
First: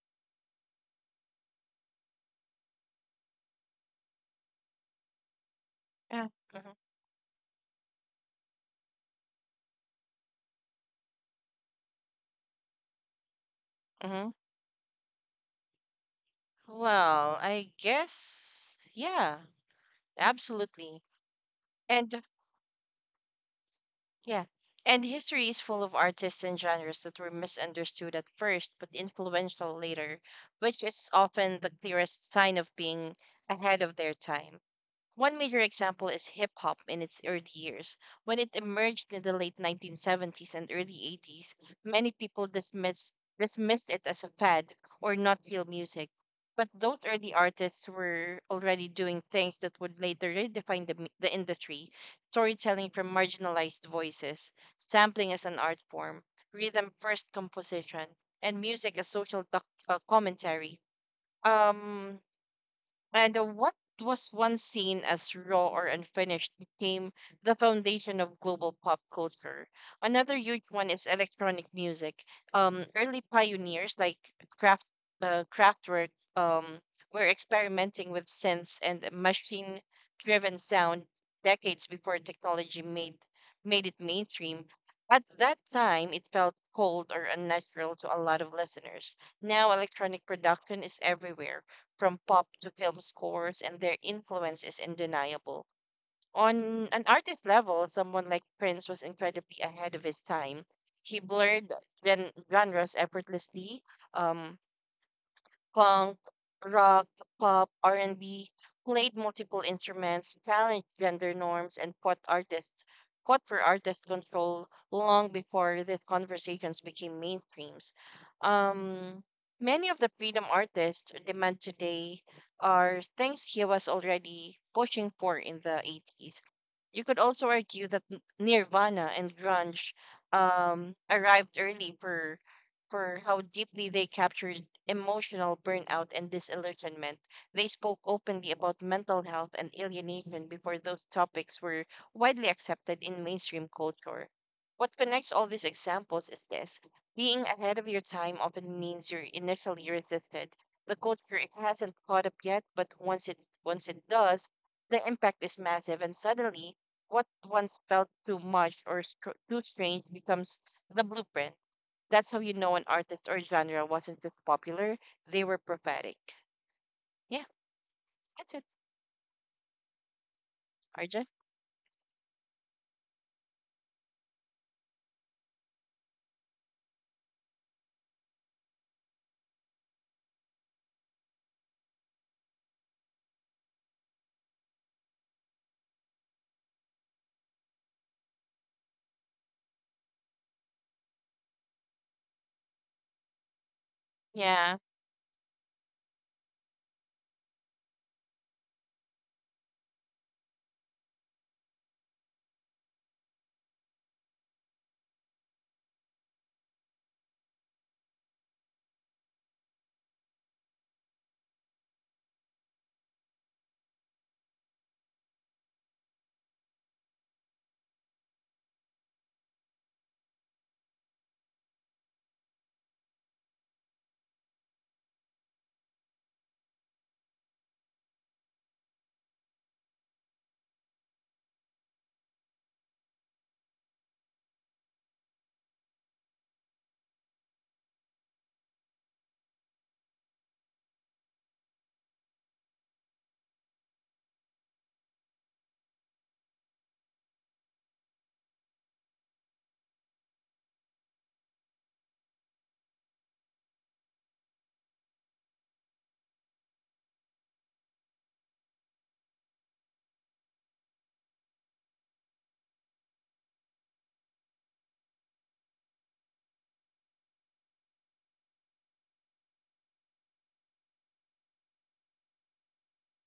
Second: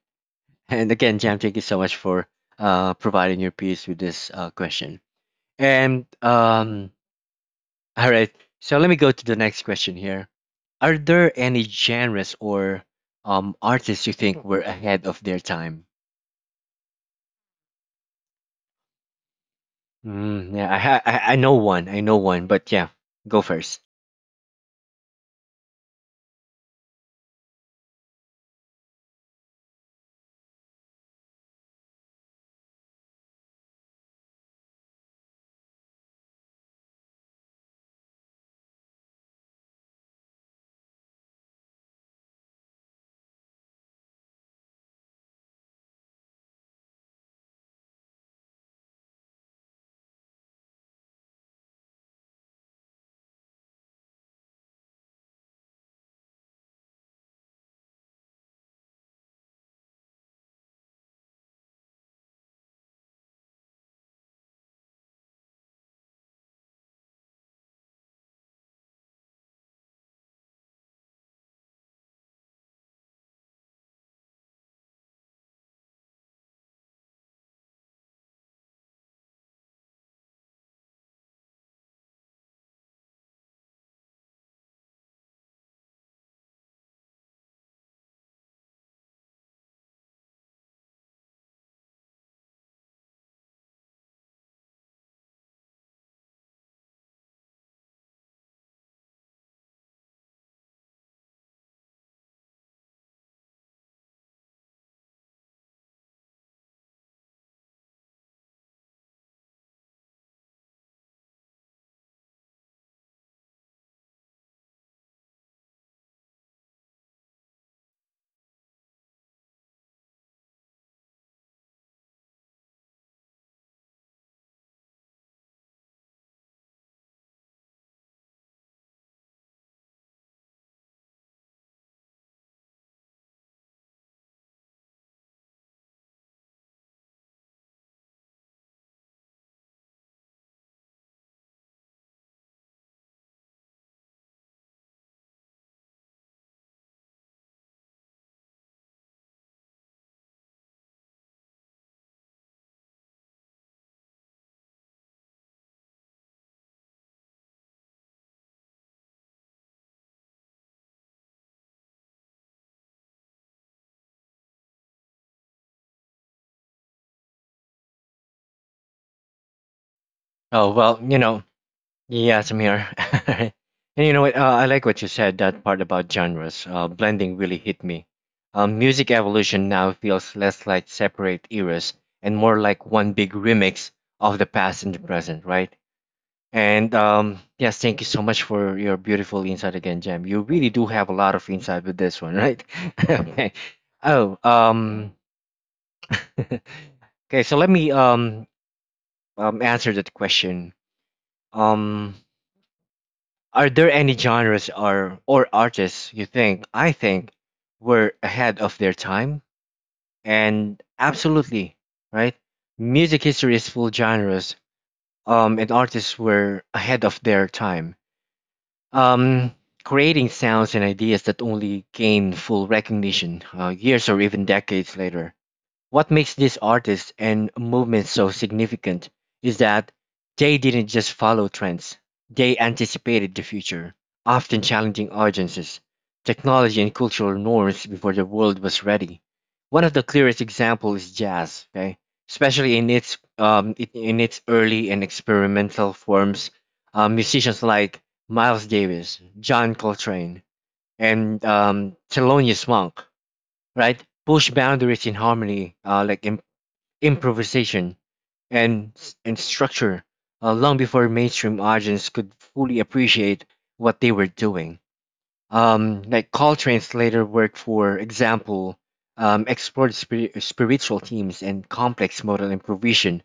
[SPEAKER 1] And again, Jam, thank you so much for providing your piece with this question. And
[SPEAKER 2] Yeah. Hmm.
[SPEAKER 1] All right, so let me go to the next question here. Are there any genres or artists you
[SPEAKER 2] Hmm.
[SPEAKER 1] think were ahead of their time?
[SPEAKER 2] Well, I guess yeah,
[SPEAKER 1] Yeah, I, ha-
[SPEAKER 2] Absolutely.
[SPEAKER 1] I I know one, I know
[SPEAKER 2] And
[SPEAKER 1] one, but yeah, go first.
[SPEAKER 2] Yeah. And history is full of artists and genres that were misunderstood at first but influential later, which is often the clearest sign of being ahead of their time. One major example is hip hop in its early years. When it emerged in the late 1970s and early 80s, many people dismissed it as a fad or not real music. But those early artists were already doing things that would later redefine the industry: storytelling from marginalized voices, sampling as an art form, rhythm first composition, and music as commentary. Um, and What was once seen as raw or unfinished became the foundation of global pop culture. Another huge one is electronic music. Early pioneers like Kraft, Kraftwerk um, were experimenting with synths and machine-driven sound decades before technology made made it mainstream. At that time, it felt cold or unnatural to a lot of listeners. Now, electronic production is everywhere from pop to film scores, and their influence is undeniable. On an artist level, someone like Prince was incredibly ahead of his time. He blurred genres effortlessly, um, punk, rock, pop, R&B, played multiple instruments, challenged gender norms, and fought for artist control long before these conversations became mainstreams. Um, Many of the freedom artists demand today are things he was already pushing for in the 80s. You could also argue that Nirvana and grunge arrived early for how deeply they captured emotional burnout and disillusionment. They spoke openly about mental health and alienation before those topics were widely accepted in mainstream culture. What connects all these examples is this: being ahead of your time often means you're initially resisted. The culture it hasn't caught up yet, but once it does, the impact is massive, and suddenly what once felt too much or too strange becomes the blueprint. That's how you know an artist or genre wasn't just popular, they were prophetic. Yeah, that's it,
[SPEAKER 1] Oh well, you
[SPEAKER 2] Arjun.
[SPEAKER 1] know, yeah, Samir. And you know what? I like what you said. That part about genres, blending really hit me. Music evolution now feels less like separate eras and more like one big remix of the past and the present, right? And Yes, thank you so much for your beautiful insight again, Jam. You really do have a lot of insight with this one, right? Okay. Oh,
[SPEAKER 2] Yeah,
[SPEAKER 1] um, okay. So let me answer that question. Um. Are there any genres or artists you think I think were ahead of their time? And absolutely, right? Music history is full genres. And artists were ahead of their time. Um, Creating sounds and ideas that only gain full recognition years or even decades later. What makes these artists and movements so significant is that they didn't just follow trends, they anticipated the future, often challenging audiences, technology, and cultural norms before the world was ready. One of the clearest examples is jazz, okay? Especially in its in its early and experimental forms. Musicians like Miles Davis, John Coltrane, and Thelonious Monk, right? Push boundaries in harmony, like in improvisation, and structure long before mainstream audience could fully appreciate what they were doing. Like Coltrane's later work, for example, explored spiritual themes and complex modal improvisation,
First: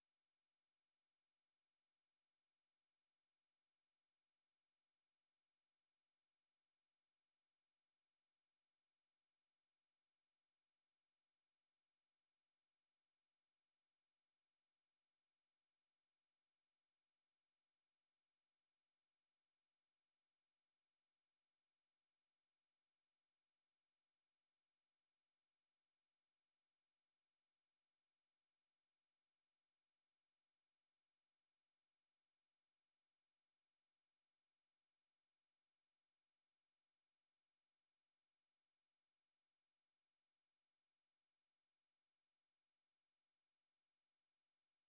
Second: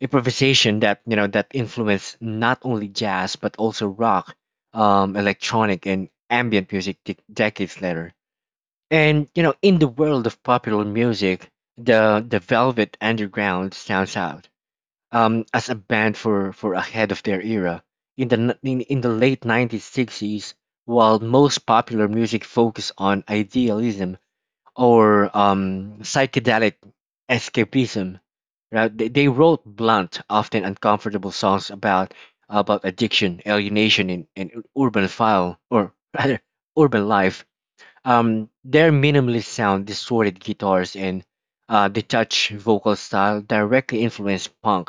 [SPEAKER 1] improvisation that you know that influenced not only jazz but also rock, electronic, and ambient music decades later. And you know, in the world of popular music, the Velvet Underground stands out as a band for ahead of their era. In the late 1960s, while most popular music focused on idealism or psychedelic escapism, right, they wrote blunt, often uncomfortable songs about addiction, alienation, and urban file or rather urban life. Their minimally sound, distorted guitars and detached vocal style directly influenced punk,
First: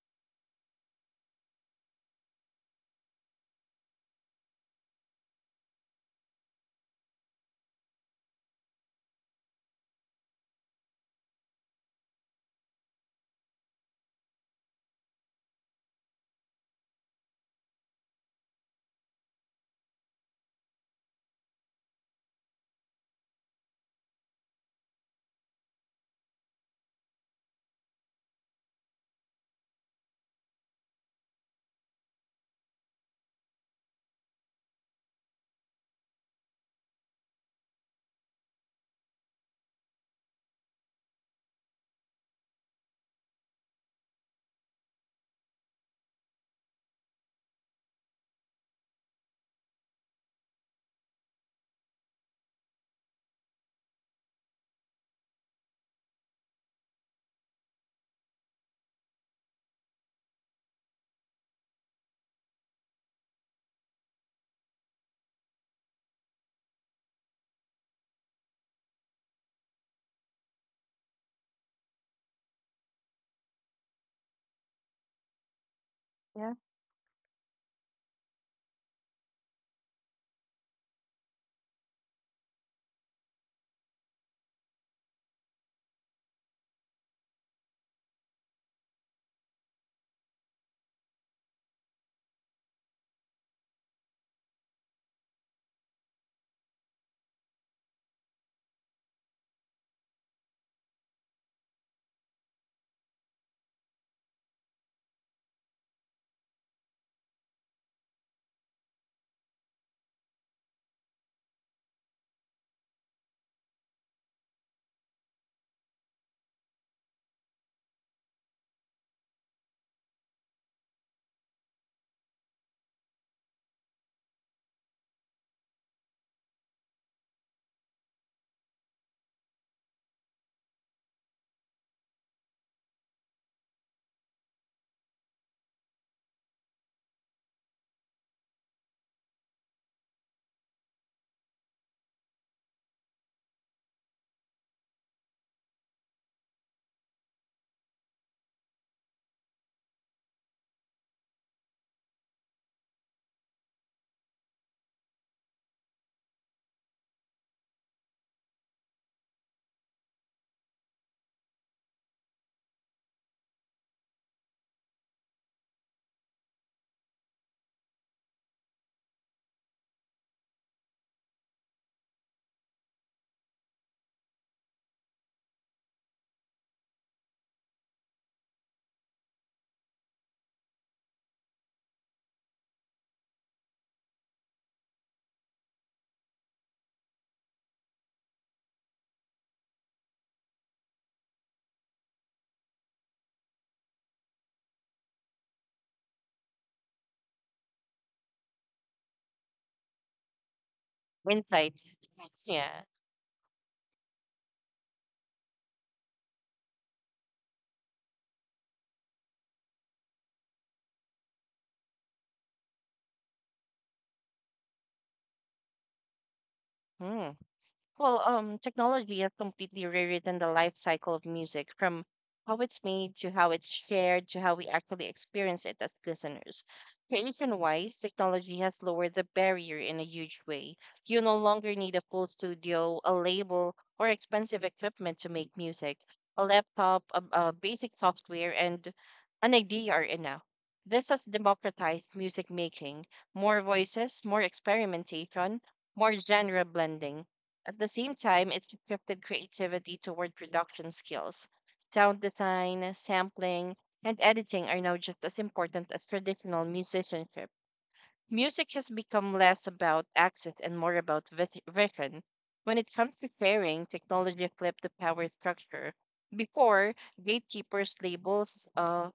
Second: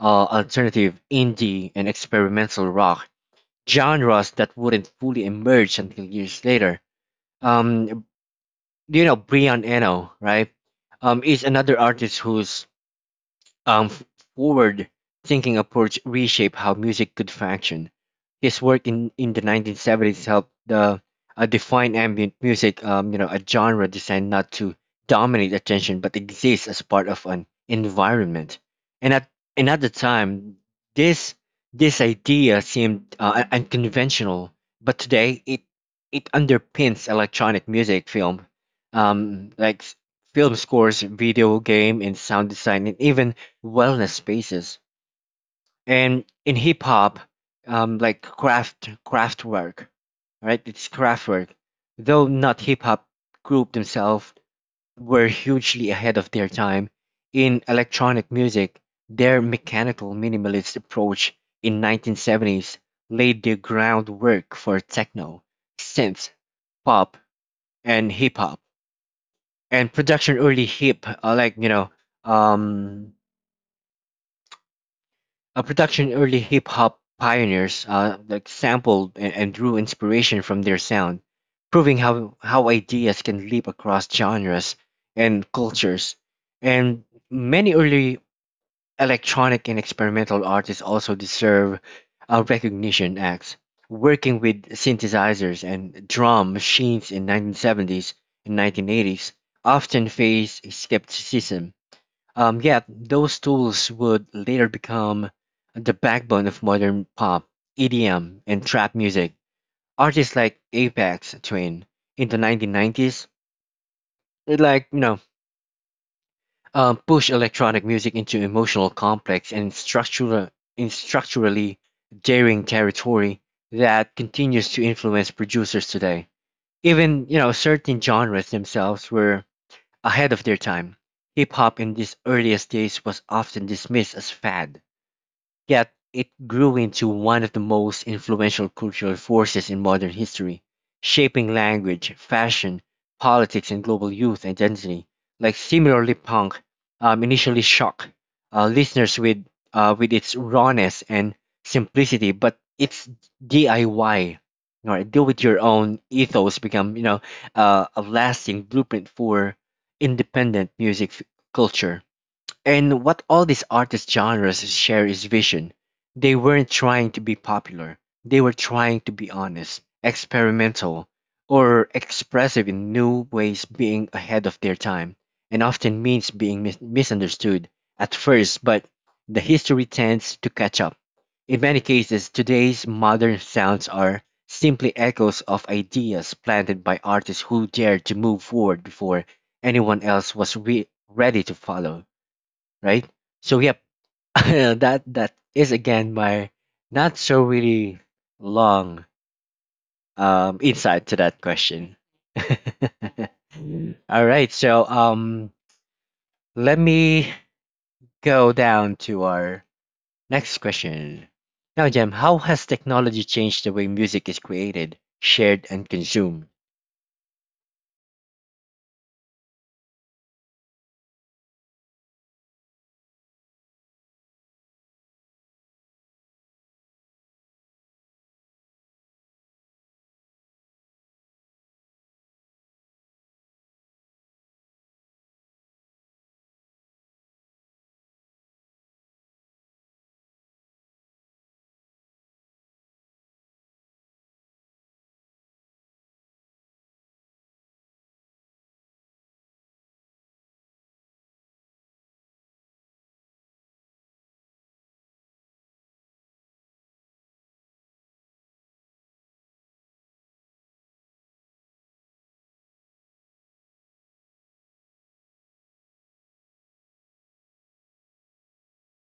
[SPEAKER 1] alternative, indie, and experimental rock genres that wouldn't fully emerge until years later. Um, you know, Brian Eno, right? Is another artist whose um, forward thinking approach reshape how music could function. His work in the 1970s helped define ambient music, you know, a genre designed not to dominate attention but exist as part of an environment. And at, and at the time, this this idea seemed unconventional, but today it underpins electronic music, film, um, like s- film scores, video game, and sound design, and even wellness spaces. And in hip hop, craft work, right? It's craft work, though not hip hop group themselves, were hugely ahead of their time in electronic music. Their mechanical minimalist approach in 1970s laid the groundwork for techno, synth, pop, and hip hop. And production early hip like you know um A production early
[SPEAKER 2] yeah.
[SPEAKER 1] hip hop pioneers like sampled and drew inspiration from their sound, proving how ideas can leap across genres and cultures. And many early electronic and experimental artists also deserve recognition acts. Working with synthesizers and drum machines in 1970s and 1980s often faced skepticism, yet, those tools would later become the backbone of modern pop, EDM, and trap music. Artists like Apex Twin in the 1990s, it like, you know, push electronic music into emotional, complex, and structurally daring territory that continues to influence producers today. Even, you know, certain genres themselves were ahead of their time. Hip hop in these earliest days was often dismissed as fad. Yet it grew into one of the most influential cultural forces in modern history, shaping language, fashion, politics, and global youth identity. Like similarly, punk initially shocked listeners with its rawness and simplicity, but its DIY, or do it your own ethos, become you know a lasting blueprint for independent music culture. And what all these artist genres share is vision. They weren't trying to be popular. They were trying to be honest, experimental, or expressive in new ways. Being ahead of their time, and often means being misunderstood at first, but the history tends to catch up. In many cases, today's modern sounds are simply echoes of ideas planted by artists who dared to move forward before anyone else was ready to follow, right? So yep, that is again my not so really long insight to that
[SPEAKER 2] Insight.
[SPEAKER 1] question.
[SPEAKER 2] Yeah.
[SPEAKER 1] All right, so let me go down to our next question. Now, Jem, how has technology changed the way music is created, shared, and consumed?
[SPEAKER 2] Hmm. Well, technology has completely rewritten the life cycle of music, from how it's made to how it's shared to how we actually experience it as listeners. Creation-wise, technology has lowered the barrier in a huge way. You no longer need a full studio, a label, or expensive equipment to make music. A laptop, a basic software, and an idea are enough. This has democratized music making: more voices, more experimentation, more genre blending. At the same time, it shifted creativity toward production skills. Sound design, sampling, and editing are now just as important as traditional musicianship. Music has become less about access and more about vision. When it comes to sharing, technology flipped the power structure. Before, gatekeepers, labels, uh,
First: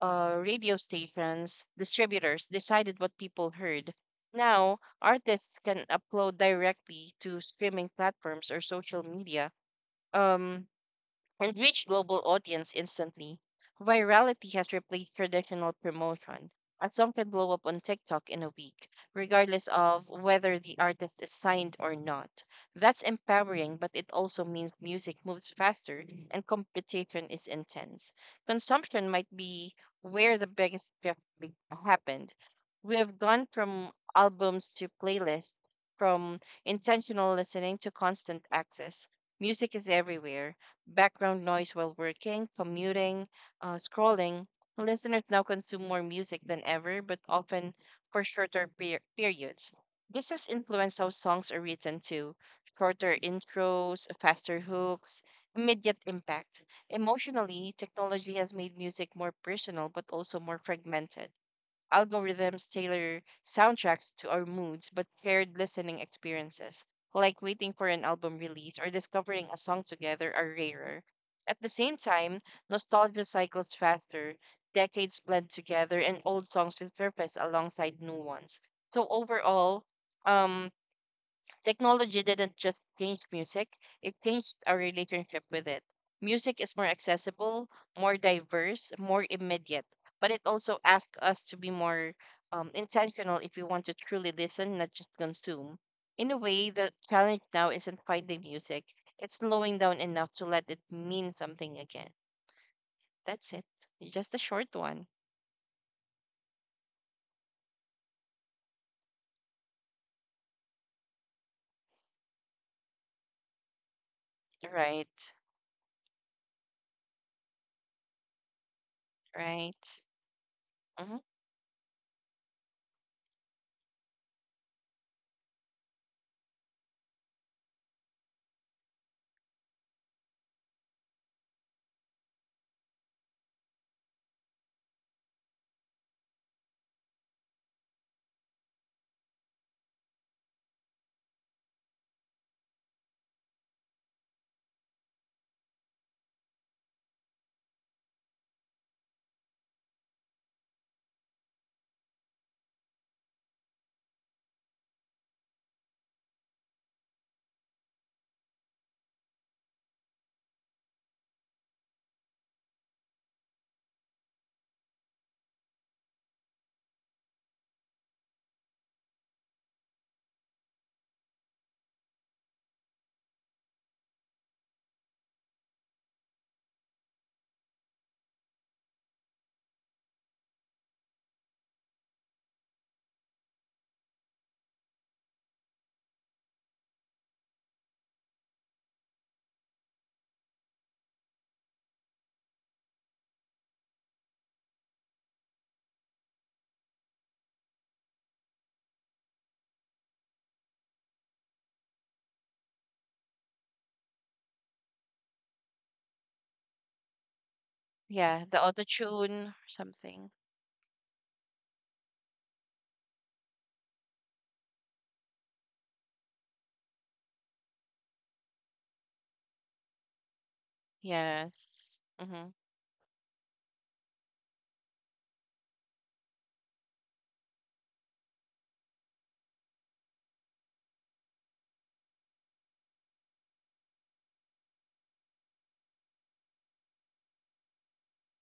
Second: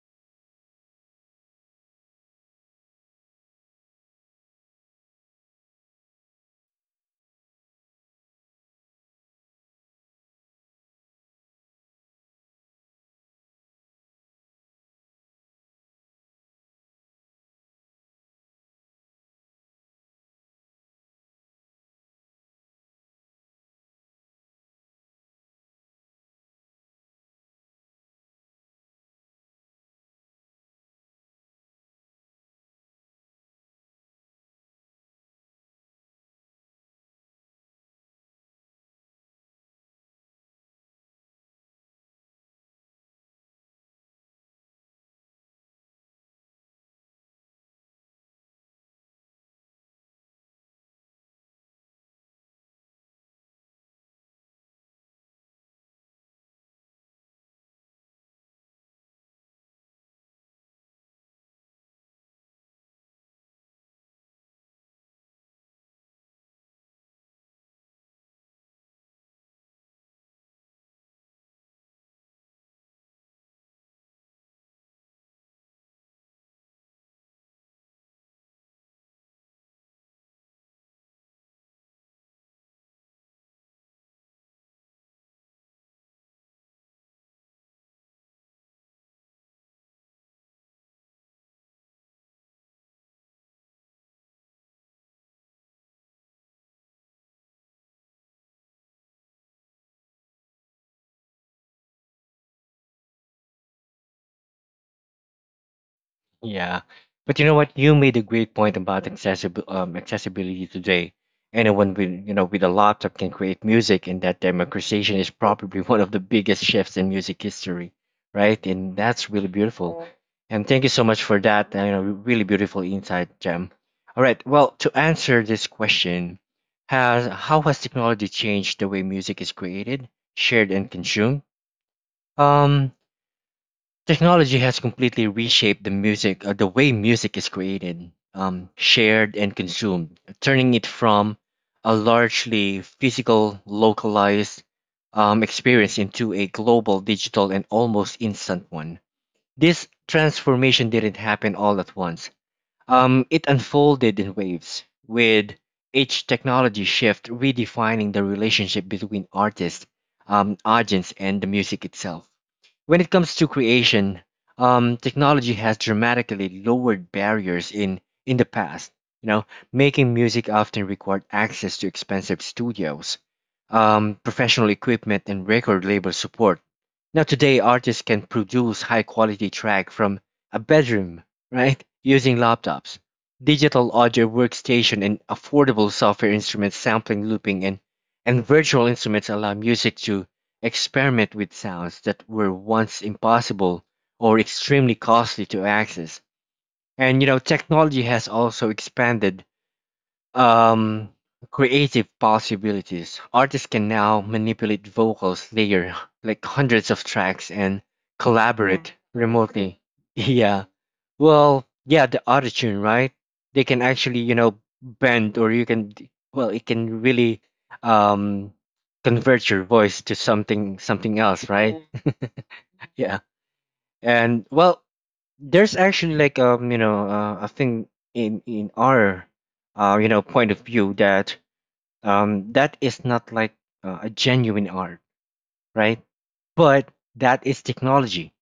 [SPEAKER 2] uh, radio stations, distributors decided what people heard. Now, artists can upload directly to streaming platforms or social media, Um, and reach global audience instantly. Virality has replaced traditional promotion. A song can blow up on TikTok in a week, regardless of whether the artist is signed or not. That's empowering, but it also means music moves faster and competition is intense. Consumption might be where the biggest happened. We have gone from albums to playlists, from intentional listening to constant access. Music is everywhere: background noise while working, commuting, scrolling. Listeners now consume more music than ever, but often for shorter periods. This has influenced how songs are written too. Shorter intros, faster hooks, immediate impact. Emotionally, technology has made music more personal but also more fragmented. Algorithms tailor soundtracks to our moods, but shared listening experiences, like waiting for an album release or discovering a song together, are rarer. At the same time, nostalgia cycles faster, decades blend together, and old songs will surface alongside new ones. So overall, um, technology didn't just change music, it changed our relationship with it. Music is more accessible, more diverse, more immediate, but it also asks us to be more intentional if we want to truly listen, not just consume. In a way, the challenge now isn't finding music, it's slowing down enough to let it mean something again. That's it. Just a short one.
[SPEAKER 1] Yeah, but you know what? You made a great point about accessible accessibility today. Anyone with you know with a laptop can create music, and that democratization is
[SPEAKER 2] Right,
[SPEAKER 1] probably one of the biggest shifts in music history, right? And that's really
[SPEAKER 2] right.
[SPEAKER 1] beautiful. And thank you so
[SPEAKER 2] Hmm.
[SPEAKER 1] much for that. You know, really beautiful insight, Jem. All right. Well, to answer this question, has how has technology changed the way music is created, shared, and consumed? Um, Technology has completely reshaped the way music is created, shared, and consumed, turning it from a largely physical, localized experience into a global, digital, and almost instant one. This transformation didn't happen all at once. It unfolded in waves, with each technology shift redefining the relationship between artists, audience, and the music itself. When it comes to creation, technology has dramatically lowered barriers in the past. You know, making music often required access to expensive studios, professional equipment, and record label support. Now today artists can produce high quality track from a bedroom, right? Using laptops, digital audio workstation and affordable software instruments, sampling, looping, and virtual instruments allow music to experiment with sounds that were once impossible or extremely costly to access. And you know, technology has also expanded um, creative possibilities. Artists can now manipulate vocals, layer like hundreds of tracks and
[SPEAKER 2] Yeah, the auto
[SPEAKER 1] collaborate
[SPEAKER 2] tune, or
[SPEAKER 1] remotely.
[SPEAKER 2] something.
[SPEAKER 1] Yeah. Well, yeah, the autotune, right? They can actually, you know, bend or you can well, it can really um convert your voice to something else, right?
[SPEAKER 2] Yes. Hmm.
[SPEAKER 1] Yeah. And well, there's actually like a thing in our you know, point of view that that is not like a genuine art, right? But that is technology.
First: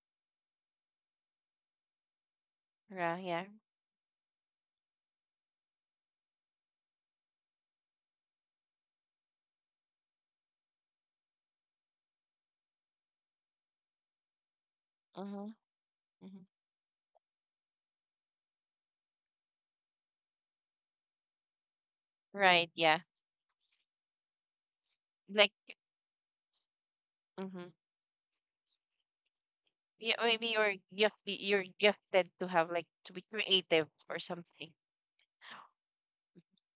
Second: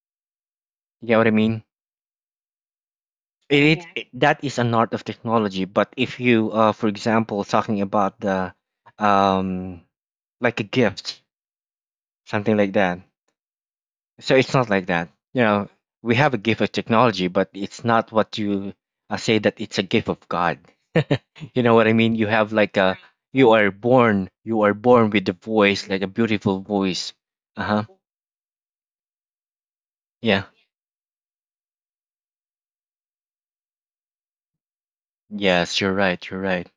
[SPEAKER 1] You know what I mean?
[SPEAKER 2] Yeah, yeah.
[SPEAKER 1] That is an art of technology. But if you, for example, talking about the um, like a gift, something like that. So it's not like that. You
[SPEAKER 2] Mm-hmm.
[SPEAKER 1] know, we have a
[SPEAKER 2] Hmm.
[SPEAKER 1] gift of technology, but it's not what you say that it's a gift of God. You know what I mean? You have
[SPEAKER 2] Right,
[SPEAKER 1] like a
[SPEAKER 2] yeah.
[SPEAKER 1] you are born with a
[SPEAKER 2] Like,
[SPEAKER 1] voice like a beautiful voice. Uh
[SPEAKER 2] mm-hmm.
[SPEAKER 1] huh.
[SPEAKER 2] Yeah,
[SPEAKER 1] Yeah.
[SPEAKER 2] maybe you're gift, you're gifted to have like to be creative or something.
[SPEAKER 1] Yes, you're right. You're right.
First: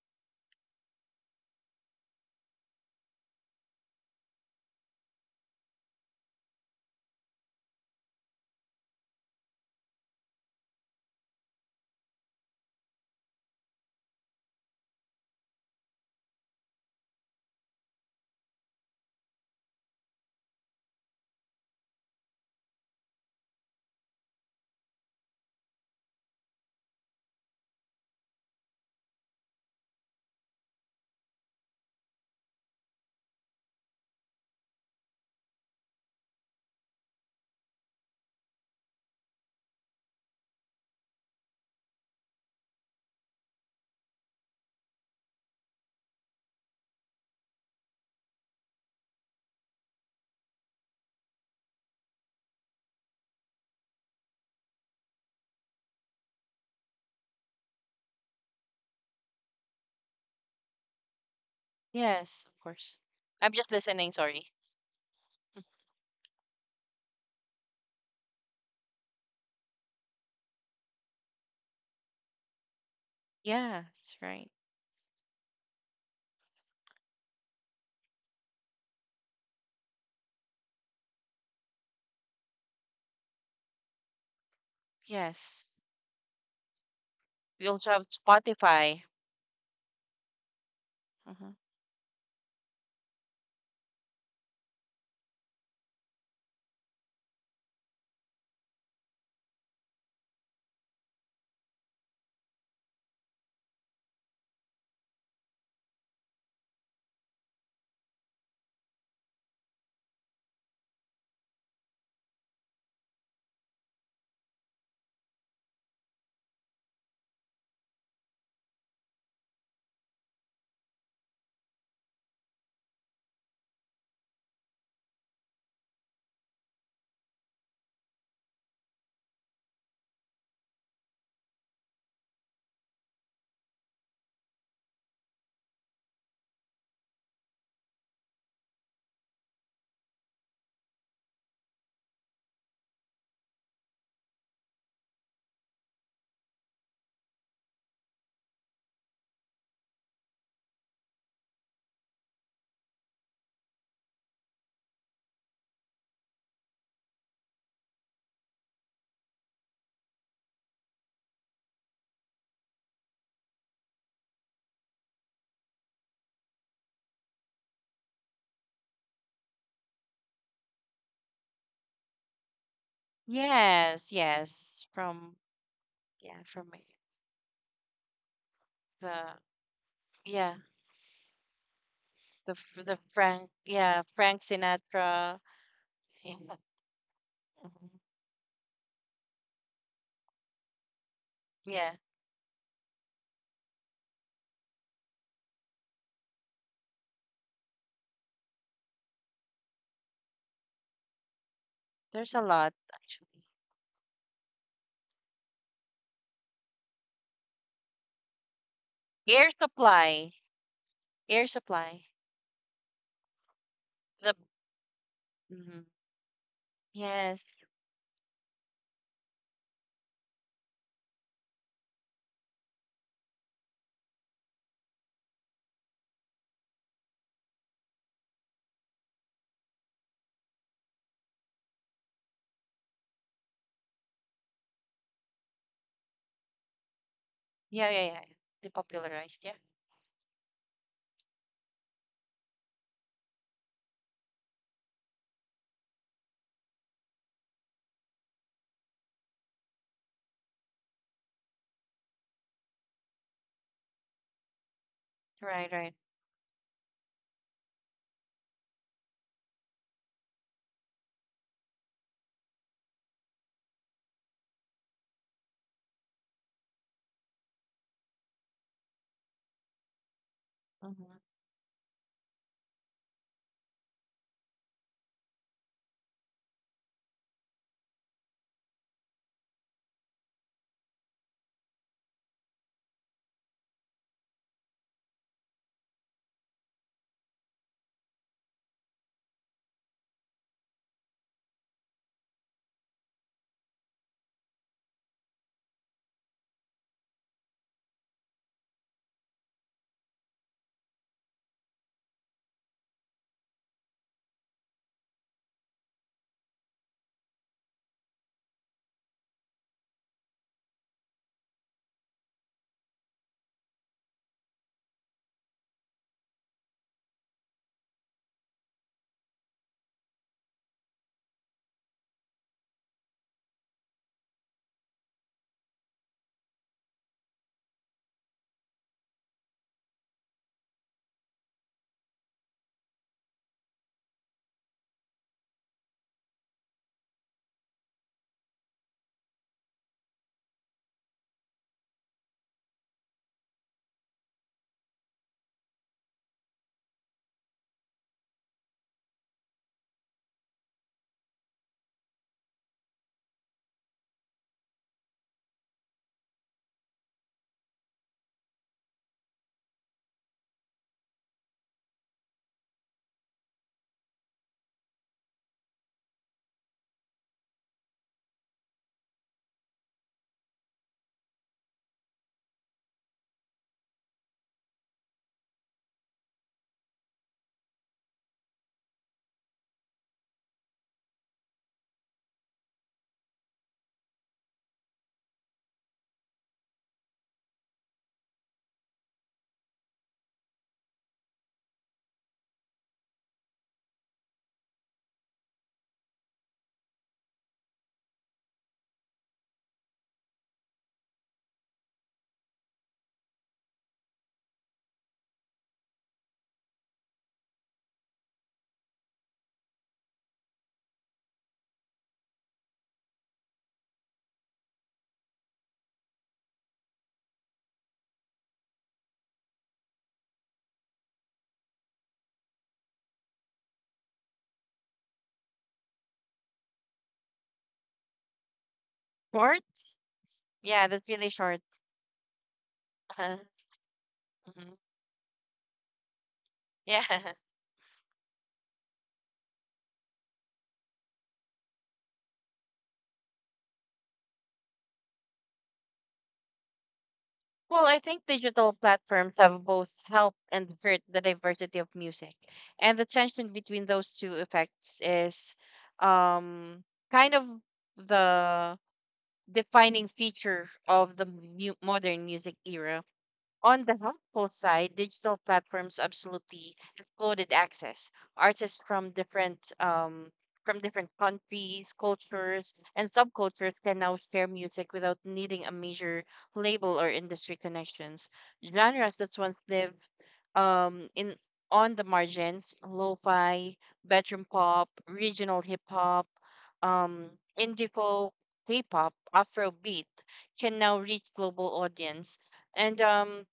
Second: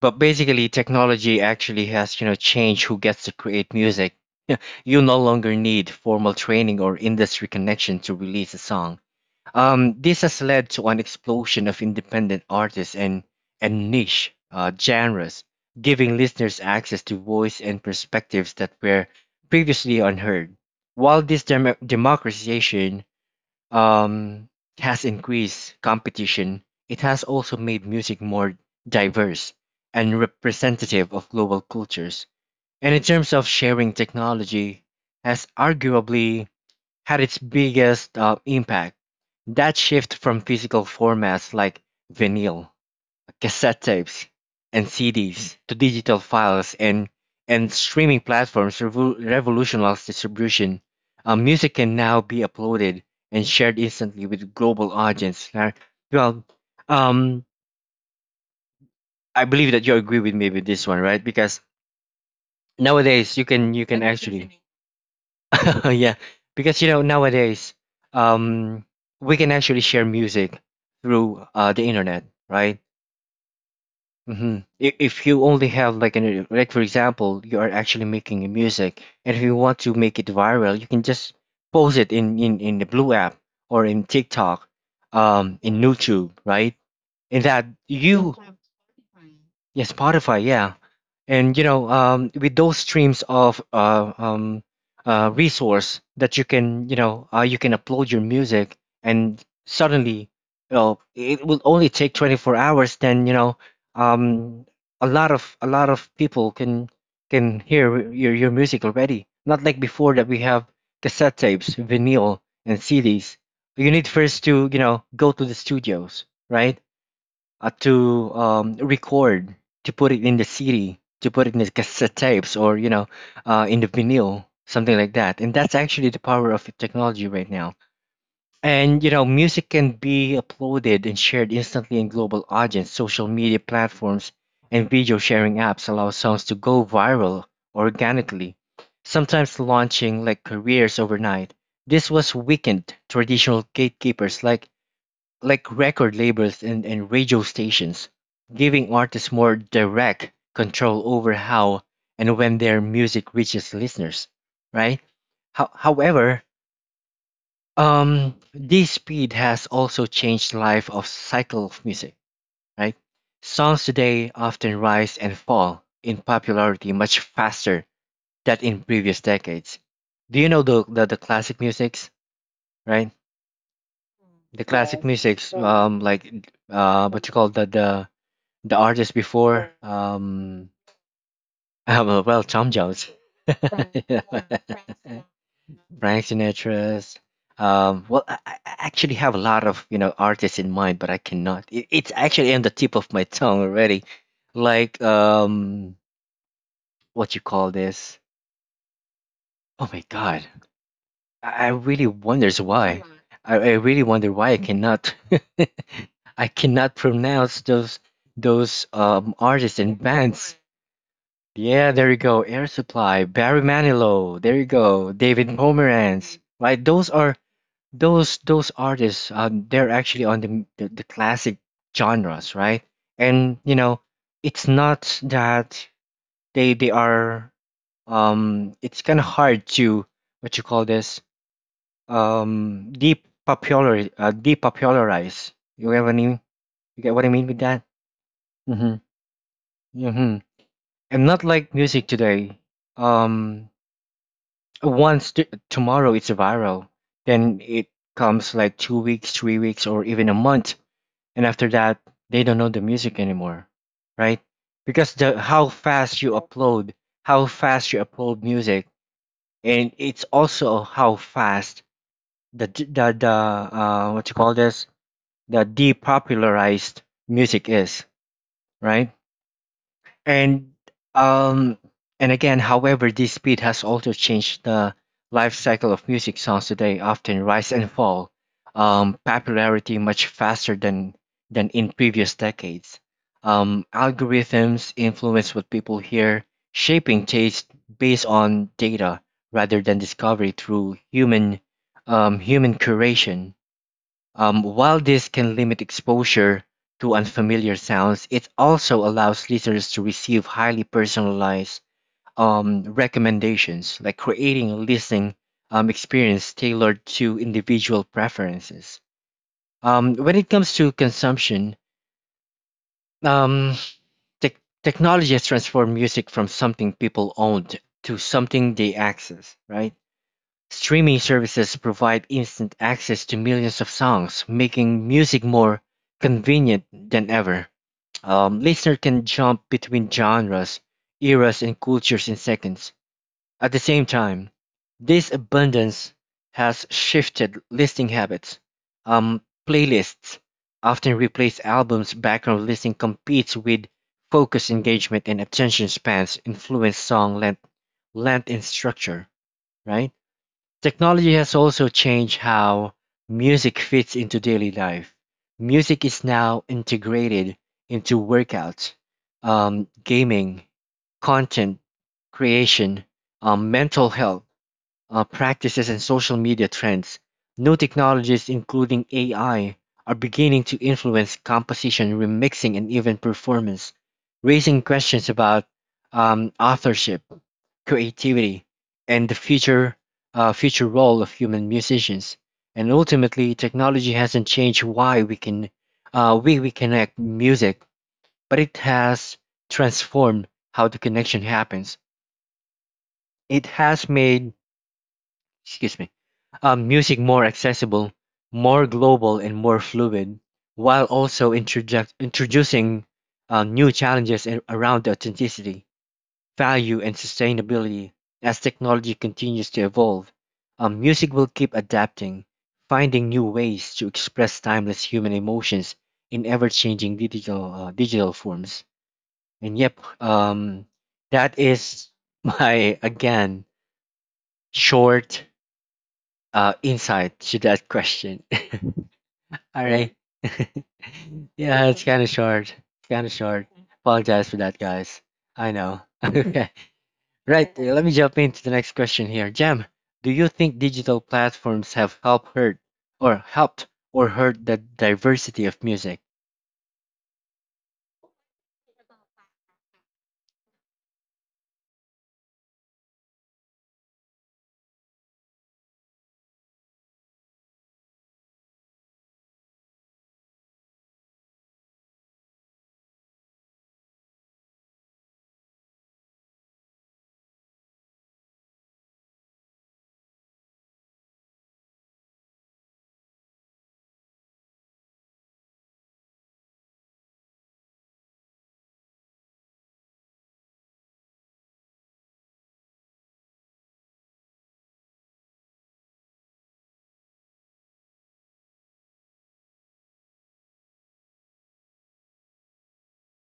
[SPEAKER 1] But basically, technology actually has, you know, changed who gets to create music. Yeah, you no longer need formal training or industry connection to release a song. This has led to an explosion of independent artists and niche genres, giving listeners access to voice and perspectives that were previously unheard. While this democratization um, has increased competition, it has also made music more diverse and representative of global cultures. And in terms of sharing technology, has arguably had its biggest impact. That shift from physical formats like vinyl, cassette tapes, and CDs to digital files and streaming platforms revolutionized distribution. Music can now be uploaded and shared instantly with global audience. Well, um, I believe that you agree with me with this one, right? Because
[SPEAKER 2] Yes, of course.
[SPEAKER 1] nowadays
[SPEAKER 2] I'm just
[SPEAKER 1] you can
[SPEAKER 2] listening, sorry.
[SPEAKER 1] actually, yeah, because you know nowadays um, we can actually share music through the internet, right?
[SPEAKER 2] Yes, right.
[SPEAKER 1] If you only have like an like for example, you are actually making a music, and if you want to make it viral, you can just post it in the Blue app or in TikTok, in
[SPEAKER 2] Yes.
[SPEAKER 1] YouTube, right? In that
[SPEAKER 2] We also have
[SPEAKER 1] you,
[SPEAKER 2] Spotify.
[SPEAKER 1] yeah, Spotify, yeah,
[SPEAKER 2] Mm-hmm.
[SPEAKER 1] and you know with those streams of resource that you can you can upload your music and suddenly you know, it will only take 24 hours then um, a lot of people can hear your music already, not like before that we have cassette tapes, vinyl, and cds. You need first to you know go to the studios, right? To record, to put it in the CD, to put it in the cassette tapes, or you know, in the vinyl, something like that. And that's actually the power of technology right now. And you know, music can be uploaded and shared instantly in global audience. Social media platforms and video sharing apps allow songs to go viral organically, sometimes launching like careers overnight. This was weakened traditional gatekeepers like record labels, and radio stations, giving artists more direct control over how and when their music reaches listeners, right? However, this speed has also changed life of cycle of music, right? Songs today often rise and fall in popularity much faster than in previous decades. Do you know the classic musics, right?
[SPEAKER 2] Yes,
[SPEAKER 1] The
[SPEAKER 2] yes.
[SPEAKER 1] classic
[SPEAKER 2] From
[SPEAKER 1] musics,
[SPEAKER 2] yeah,
[SPEAKER 1] like
[SPEAKER 2] from my-
[SPEAKER 1] what you call the the artist
[SPEAKER 2] the
[SPEAKER 1] before,
[SPEAKER 2] yeah,
[SPEAKER 1] well,
[SPEAKER 2] the
[SPEAKER 1] Tom
[SPEAKER 2] the
[SPEAKER 1] Jones,
[SPEAKER 2] Frank, yeah,
[SPEAKER 1] yeah.
[SPEAKER 2] Frank Sinatra.
[SPEAKER 1] Frank
[SPEAKER 2] Yeah.
[SPEAKER 1] Sinatra's. Um,
[SPEAKER 2] Mhm.
[SPEAKER 1] well, I actually have a lot of you know artists in mind, but I cannot. It,
[SPEAKER 2] Yeah,
[SPEAKER 1] it's actually on the tip of my tongue already. Like, what you call this? Oh my God, I really
[SPEAKER 2] there's a
[SPEAKER 1] wonders
[SPEAKER 2] lot
[SPEAKER 1] why.
[SPEAKER 2] actually.
[SPEAKER 1] I really wonder why I cannot. I cannot pronounce those
[SPEAKER 2] Air
[SPEAKER 1] artists and
[SPEAKER 2] Supply.
[SPEAKER 1] bands.
[SPEAKER 2] Air
[SPEAKER 1] Yeah, there
[SPEAKER 2] Supply.
[SPEAKER 1] you go. Air Supply, Barry Manilow.
[SPEAKER 2] The
[SPEAKER 1] There you go. David
[SPEAKER 2] mhm.
[SPEAKER 1] Pomerantz. Right, those are
[SPEAKER 2] Yes.
[SPEAKER 1] those artists. They're actually on the classic genres, right? And you know, it's not that they are. It's kind of hard to what you call this. Depopularize. You have any? You get what I mean with that?
[SPEAKER 2] Yeah, yeah, yeah.
[SPEAKER 1] Mm-hmm.
[SPEAKER 2] Depopularized. Yeah.
[SPEAKER 1] Mm-hmm. And not like music today. Um, Once tomorrow it's viral, then it comes like 2 weeks, 3 weeks, or even a month, and after that they don't know the music anymore, right? Because the how
[SPEAKER 2] Right, right.
[SPEAKER 1] fast you upload, how fast you upload music, and it's also how fast the what you call this, the depopularized music is, right? And
[SPEAKER 2] Mhm.
[SPEAKER 1] um and again, however, this speed has also changed the life cycle of music songs today, often rise and fall, popularity much faster than in previous decades. Algorithms influence what people hear, shaping taste based on data rather than discovery through human human curation. While this can limit exposure to unfamiliar sounds, it also allows listeners to receive highly personalized recommendations, like creating a listening experience tailored to individual preferences. When it comes to consumption, um, tech technology has transformed music from something people owned to something they access, right? Streaming services provide instant access to millions of songs, making music more convenient than ever. Listeners can jump between genres, eras, and cultures in seconds. At the same time, this abundance has shifted listening habits. Um, Playlists often replace albums. Background listening competes with focus engagement and attention spans, influence song length and structure, right? Technology has also changed how music fits into daily life. Music is now integrated into workouts, gaming, content creation, mental health, practices and social media trends, new technologies, including AI, are beginning to influence composition, remixing, and even performance, raising questions about authorship, creativity, and the future future role of human musicians. And ultimately, technology hasn't changed why we can we connect music, but it has transformed how the connection happens. It has made excuse me, music more accessible, more global, and more fluid, while also introducing new challenges in, around the authenticity, value, and sustainability. As technology continues to evolve, music will keep adapting, finding new ways to express timeless human emotions in ever-changing digital digital forms. And yep, that is my again short insight to that question.
[SPEAKER 2] Short?
[SPEAKER 1] All right.
[SPEAKER 2] Yeah, that's really short.
[SPEAKER 1] yeah, it's kind of short. Kind of
[SPEAKER 2] Uh-huh.
[SPEAKER 1] short. Apologize for
[SPEAKER 2] Hmm.
[SPEAKER 1] that, guys. I know. okay.
[SPEAKER 2] Yeah.
[SPEAKER 1] Right. Uh, let me jump into the next question here. Jam, do you think digital platforms have helped hurt or helped or hurt the diversity of music?
[SPEAKER 2] Well, I think digital platforms have both helped and hurt the diversity of music. And the tension between those two effects is um, kind of the defining feature of the modern music era. On the helpful side, digital platforms absolutely exploded access. Artists from different countries, cultures, and subcultures can now share music without needing a major label or industry connections. Genres that once lived in on the margins, lo-fi, bedroom pop, regional hip hop, um, indie folk, K-pop, Afrobeat, can now reach global audience. And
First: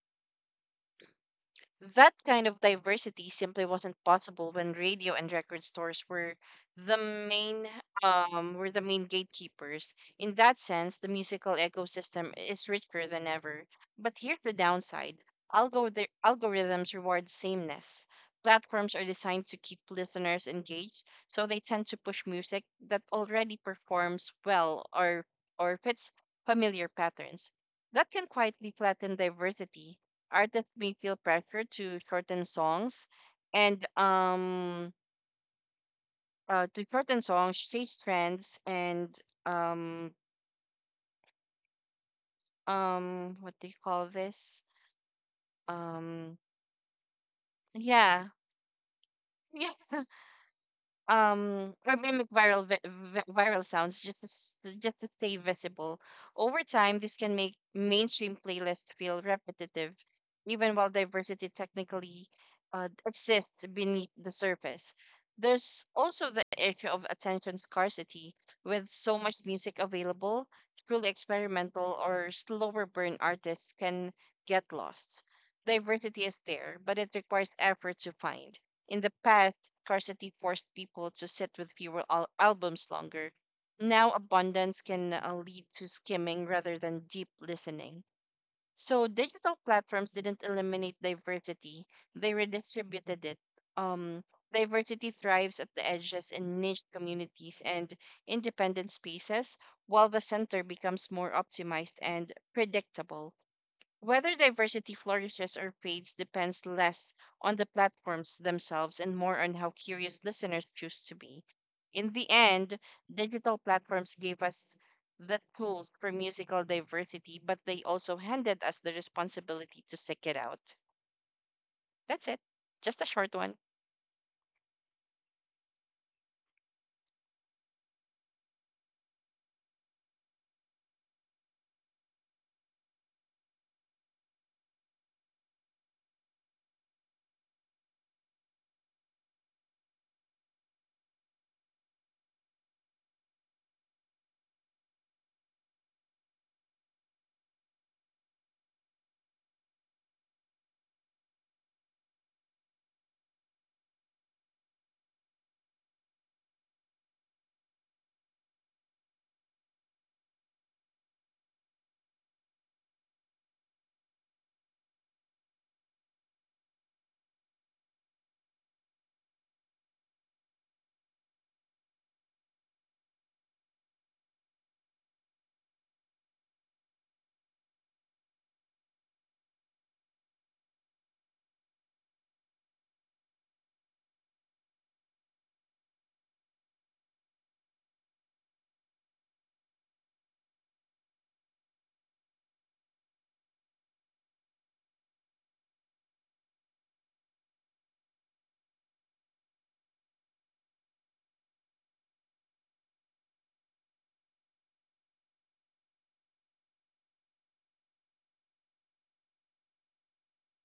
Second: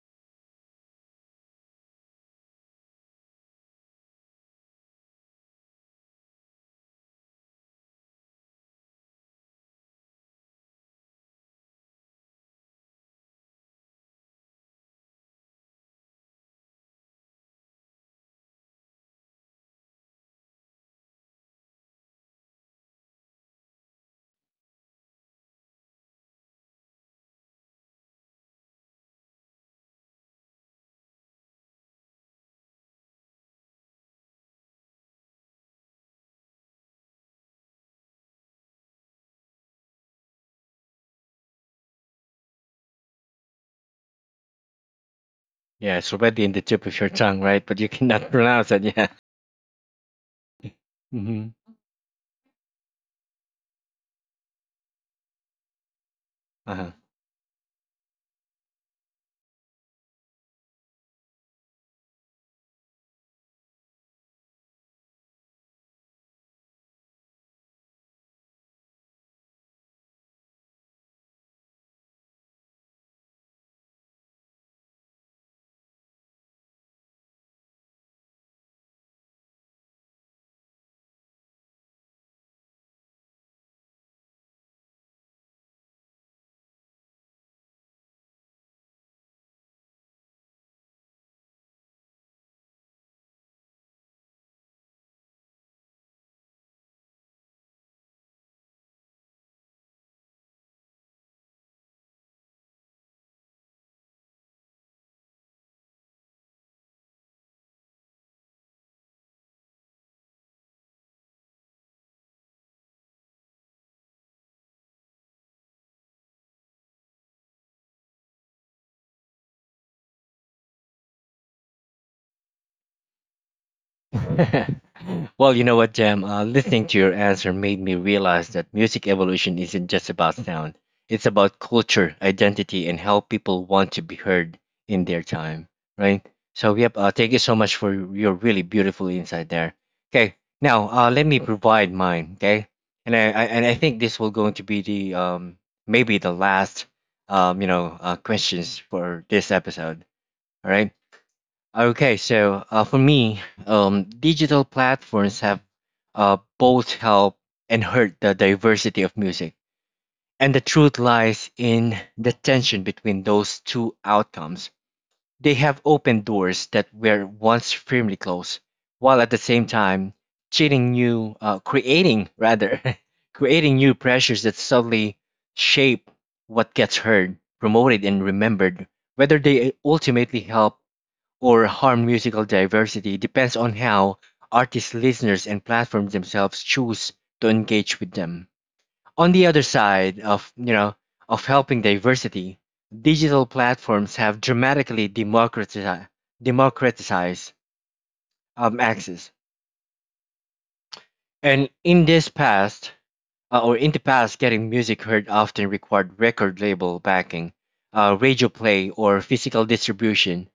[SPEAKER 2] that kind of diversity simply wasn't possible when radio and record stores the main were the main gatekeepers. In that sense, the musical ecosystem is richer than ever. But here's the downside: algorithms reward sameness. Platforms are designed to keep listeners engaged, so they tend to push music that already performs well or fits familiar patterns. That can quietly flatten diversity. Artists may feel pressure to shorten songs and to shorten songs, chase trends, and um what do you call this?
[SPEAKER 1] Yeah, it's
[SPEAKER 2] Um,
[SPEAKER 1] already in the tip of your tongue, right? But you
[SPEAKER 2] yeah.
[SPEAKER 1] cannot pronounce it. Yeah. Mm-hmm.
[SPEAKER 2] Or mimic viral sounds just to, just to stay visible. Over
[SPEAKER 1] Uh-huh.
[SPEAKER 2] time, this can make mainstream playlists feel repetitive, even while diversity technically exists beneath the surface. There's also the issue of attention scarcity. With so much music available, truly experimental or slower burn artists can get lost. Diversity is there, but it requires effort to find. In the past, scarcity forced people to sit with fewer albums longer. Now, abundance can lead to skimming rather than deep listening. So digital platforms didn't eliminate diversity, they redistributed it. Um, Diversity thrives at the edges, in niche communities and independent spaces, while the center becomes more optimized and predictable. Whether diversity flourishes or fades depends less on the platforms themselves and more on how curious listeners choose to be. In the end, digital platforms gave us the tools for musical diversity, but they also handed us the responsibility to seek it out. That's it. Just a short one.
[SPEAKER 1] Well, you know what, Jam? Listening to your answer made me realize that music evolution isn't just about sound. It's about culture, identity, and how people want to be heard in their time, right? So, yep, thank you so much for your really beautiful insight there. Okay, now let me provide mine, okay? And I think this will going to be the maybe the last questions for this episode. All right. Okay, so for me, digital platforms have both helped and hurt the diversity of music. And the truth lies in the tension between those two outcomes. They have opened doors that were once firmly closed, while at the same time creating rather, creating new pressures that subtly shape what gets heard, promoted, and remembered. Whether they ultimately help or harm musical diversity depends on how artists, listeners, and platforms themselves choose to engage with them. On the other side of you know of helping diversity, digital platforms have dramatically democratized democratized access. And in this past or in the past, getting music heard often required record label backing, radio play, or physical distribution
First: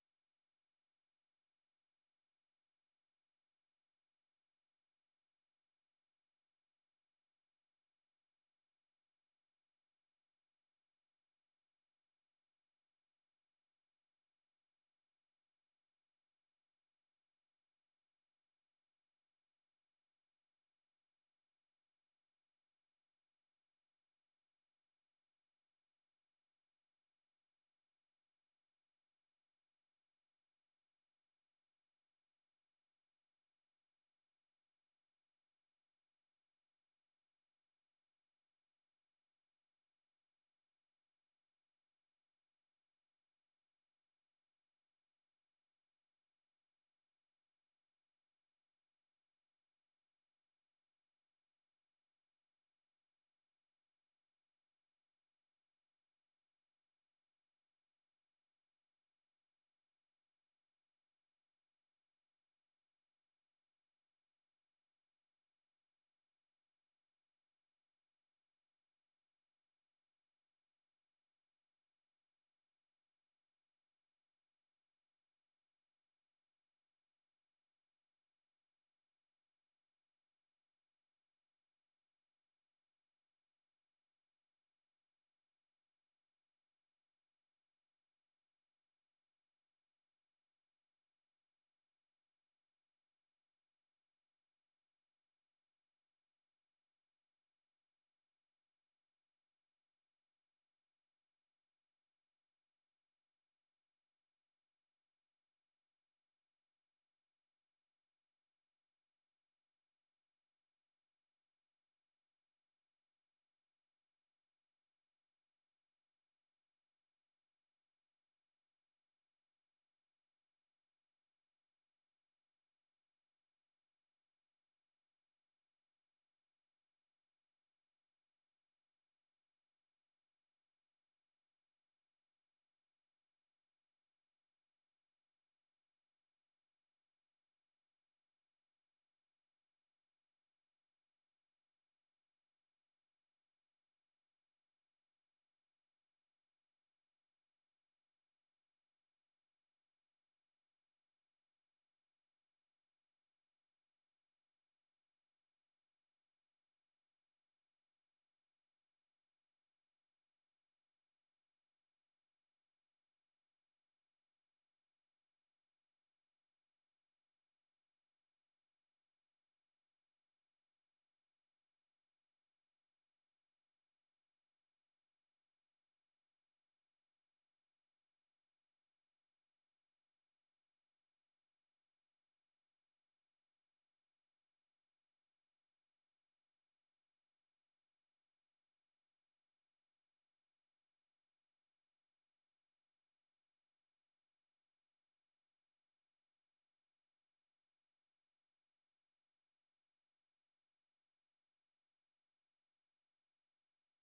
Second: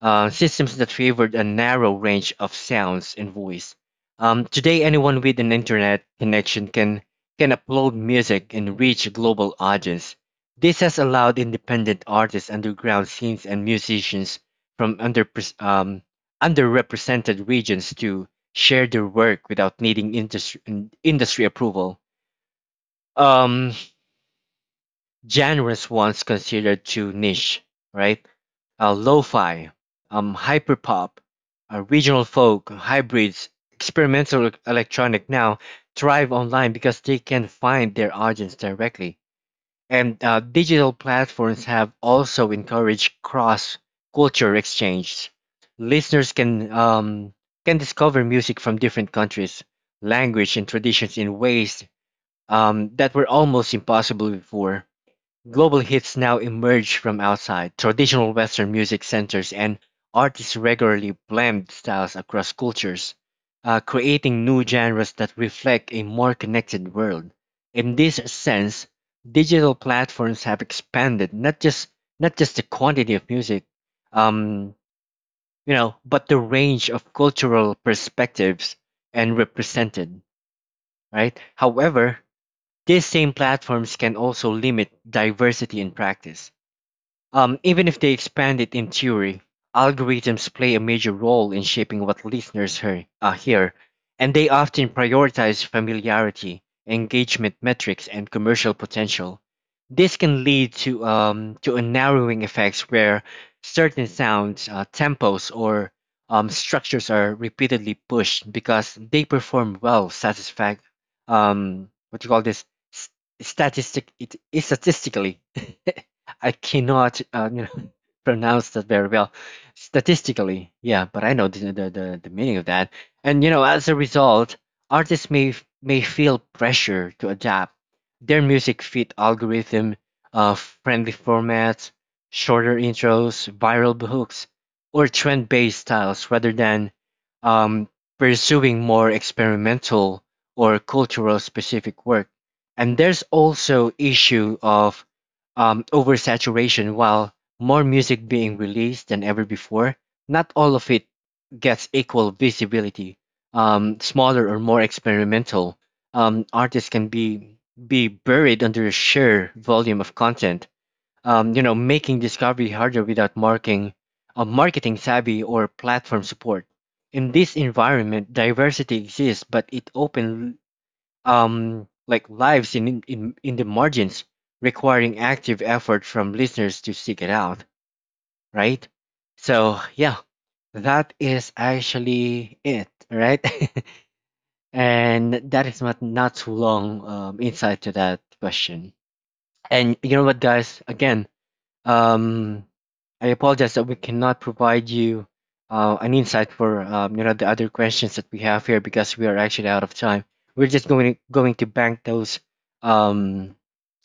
[SPEAKER 1] systems that favored a narrow range of sounds and voice. Today, anyone with an internet connection can upload music and reach a global audience. This has allowed independent artists, underground scenes, and musicians from um, underrepresented regions to share their work without needing industry approval. Um, Genres once considered too niche, right? Lo-fi, hyperpop, regional folk, hybrids, experimental electronic now thrive online because they can find their audience directly. And digital platforms have also encouraged cross-culture exchange. Listeners can discover music from different countries, language, and traditions in ways that were almost impossible before. Global hits now emerge from outside traditional Western music centers, and artists regularly blend styles across cultures, creating new genres that reflect a more connected world. In this sense, digital platforms have expanded not just the quantity of music, um, you know, but the range of cultural perspectives and represented. Right. However, these same platforms can also limit diversity in practice, even if they expand it in theory, algorithms play a major role in shaping what listeners hear, and they often prioritize familiarity, engagement metrics, and commercial potential. This can lead to a narrowing effects where certain sounds, tempos, or structures are repeatedly pushed because they perform well, satisfact what you call this, s- statistic, it, statistically. I cannot pronounce that very well statistically. Yeah, but I know the meaning of that. And you know, as a result, artists may feel pressure to adapt their music fit algorithm, uh, friendly formats, shorter intros, viral hooks, or trend-based styles rather than um, pursuing more experimental or cultural specific work. And there's also issue of oversaturation while more music being released than ever before, not all of it gets equal visibility. Smaller or more experimental artists can be buried under a sheer volume of content. You know, making discovery harder without marking a marketing savvy or platform support. In this environment, diversity exists, but it open like lives in the margins, requiring active effort from listeners to seek it out, right? So yeah, that is actually it, right? and that is not too long insight to that question. And you know what, guys? Again, um, I apologize that we cannot provide you an insight for you know the other questions that we have here because we are actually out of time. We're just going to, going to bank those um,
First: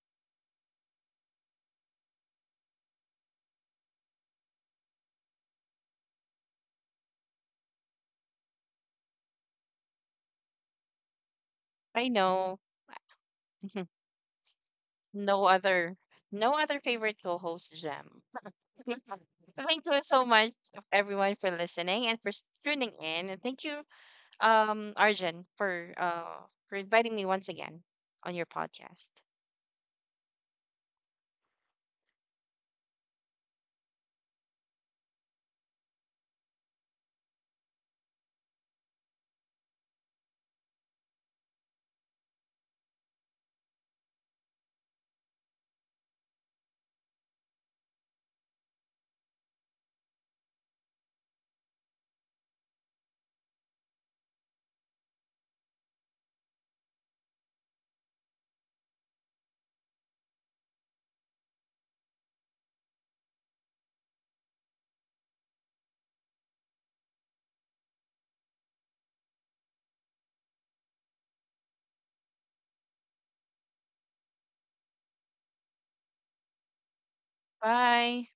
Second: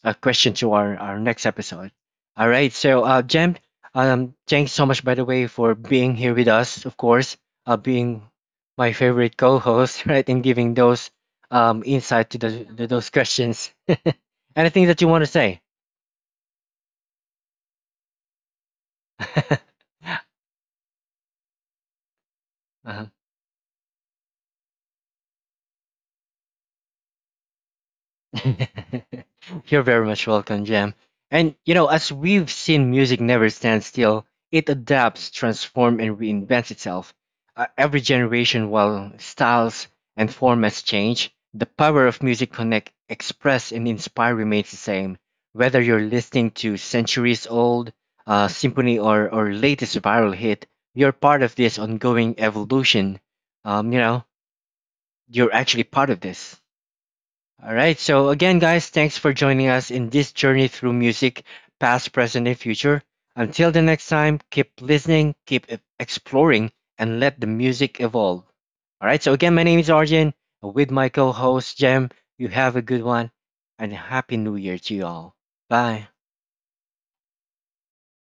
[SPEAKER 1] questions to our next episode. All right. So, Jem, thanks so much by the way for being here with us. Of course, being my favorite co-host, right, and giving those
[SPEAKER 2] I
[SPEAKER 1] insight to
[SPEAKER 2] know.
[SPEAKER 1] the those questions. Anything that you want to
[SPEAKER 2] no
[SPEAKER 1] say?
[SPEAKER 2] other, no other favorite co-host, Jam. Thank you so much everyone for listening and for tuning
[SPEAKER 1] Uh-huh.
[SPEAKER 2] in. And thank you Arjun, for inviting me once again on your podcast.
[SPEAKER 1] You're very much welcome, Jam. And you know, as we've seen, music never stands still. It adapts, transforms, and reinvents itself. Every generation, while styles and formats change, the power of music connect, express, and inspire remains the same. Whether you're listening to centuries-old symphony or latest viral hit, you're part of this ongoing evolution. You know, you're actually part of this. All right. So again, guys, thanks for joining us in this journey through music, past, present, and future. Until the next time, keep listening, exploring, and let the music evolve. All right. So again, my name is Arjun with my co-host Jem. You have a good one, and happy New Year to you all. Bye.
[SPEAKER 2] Bye.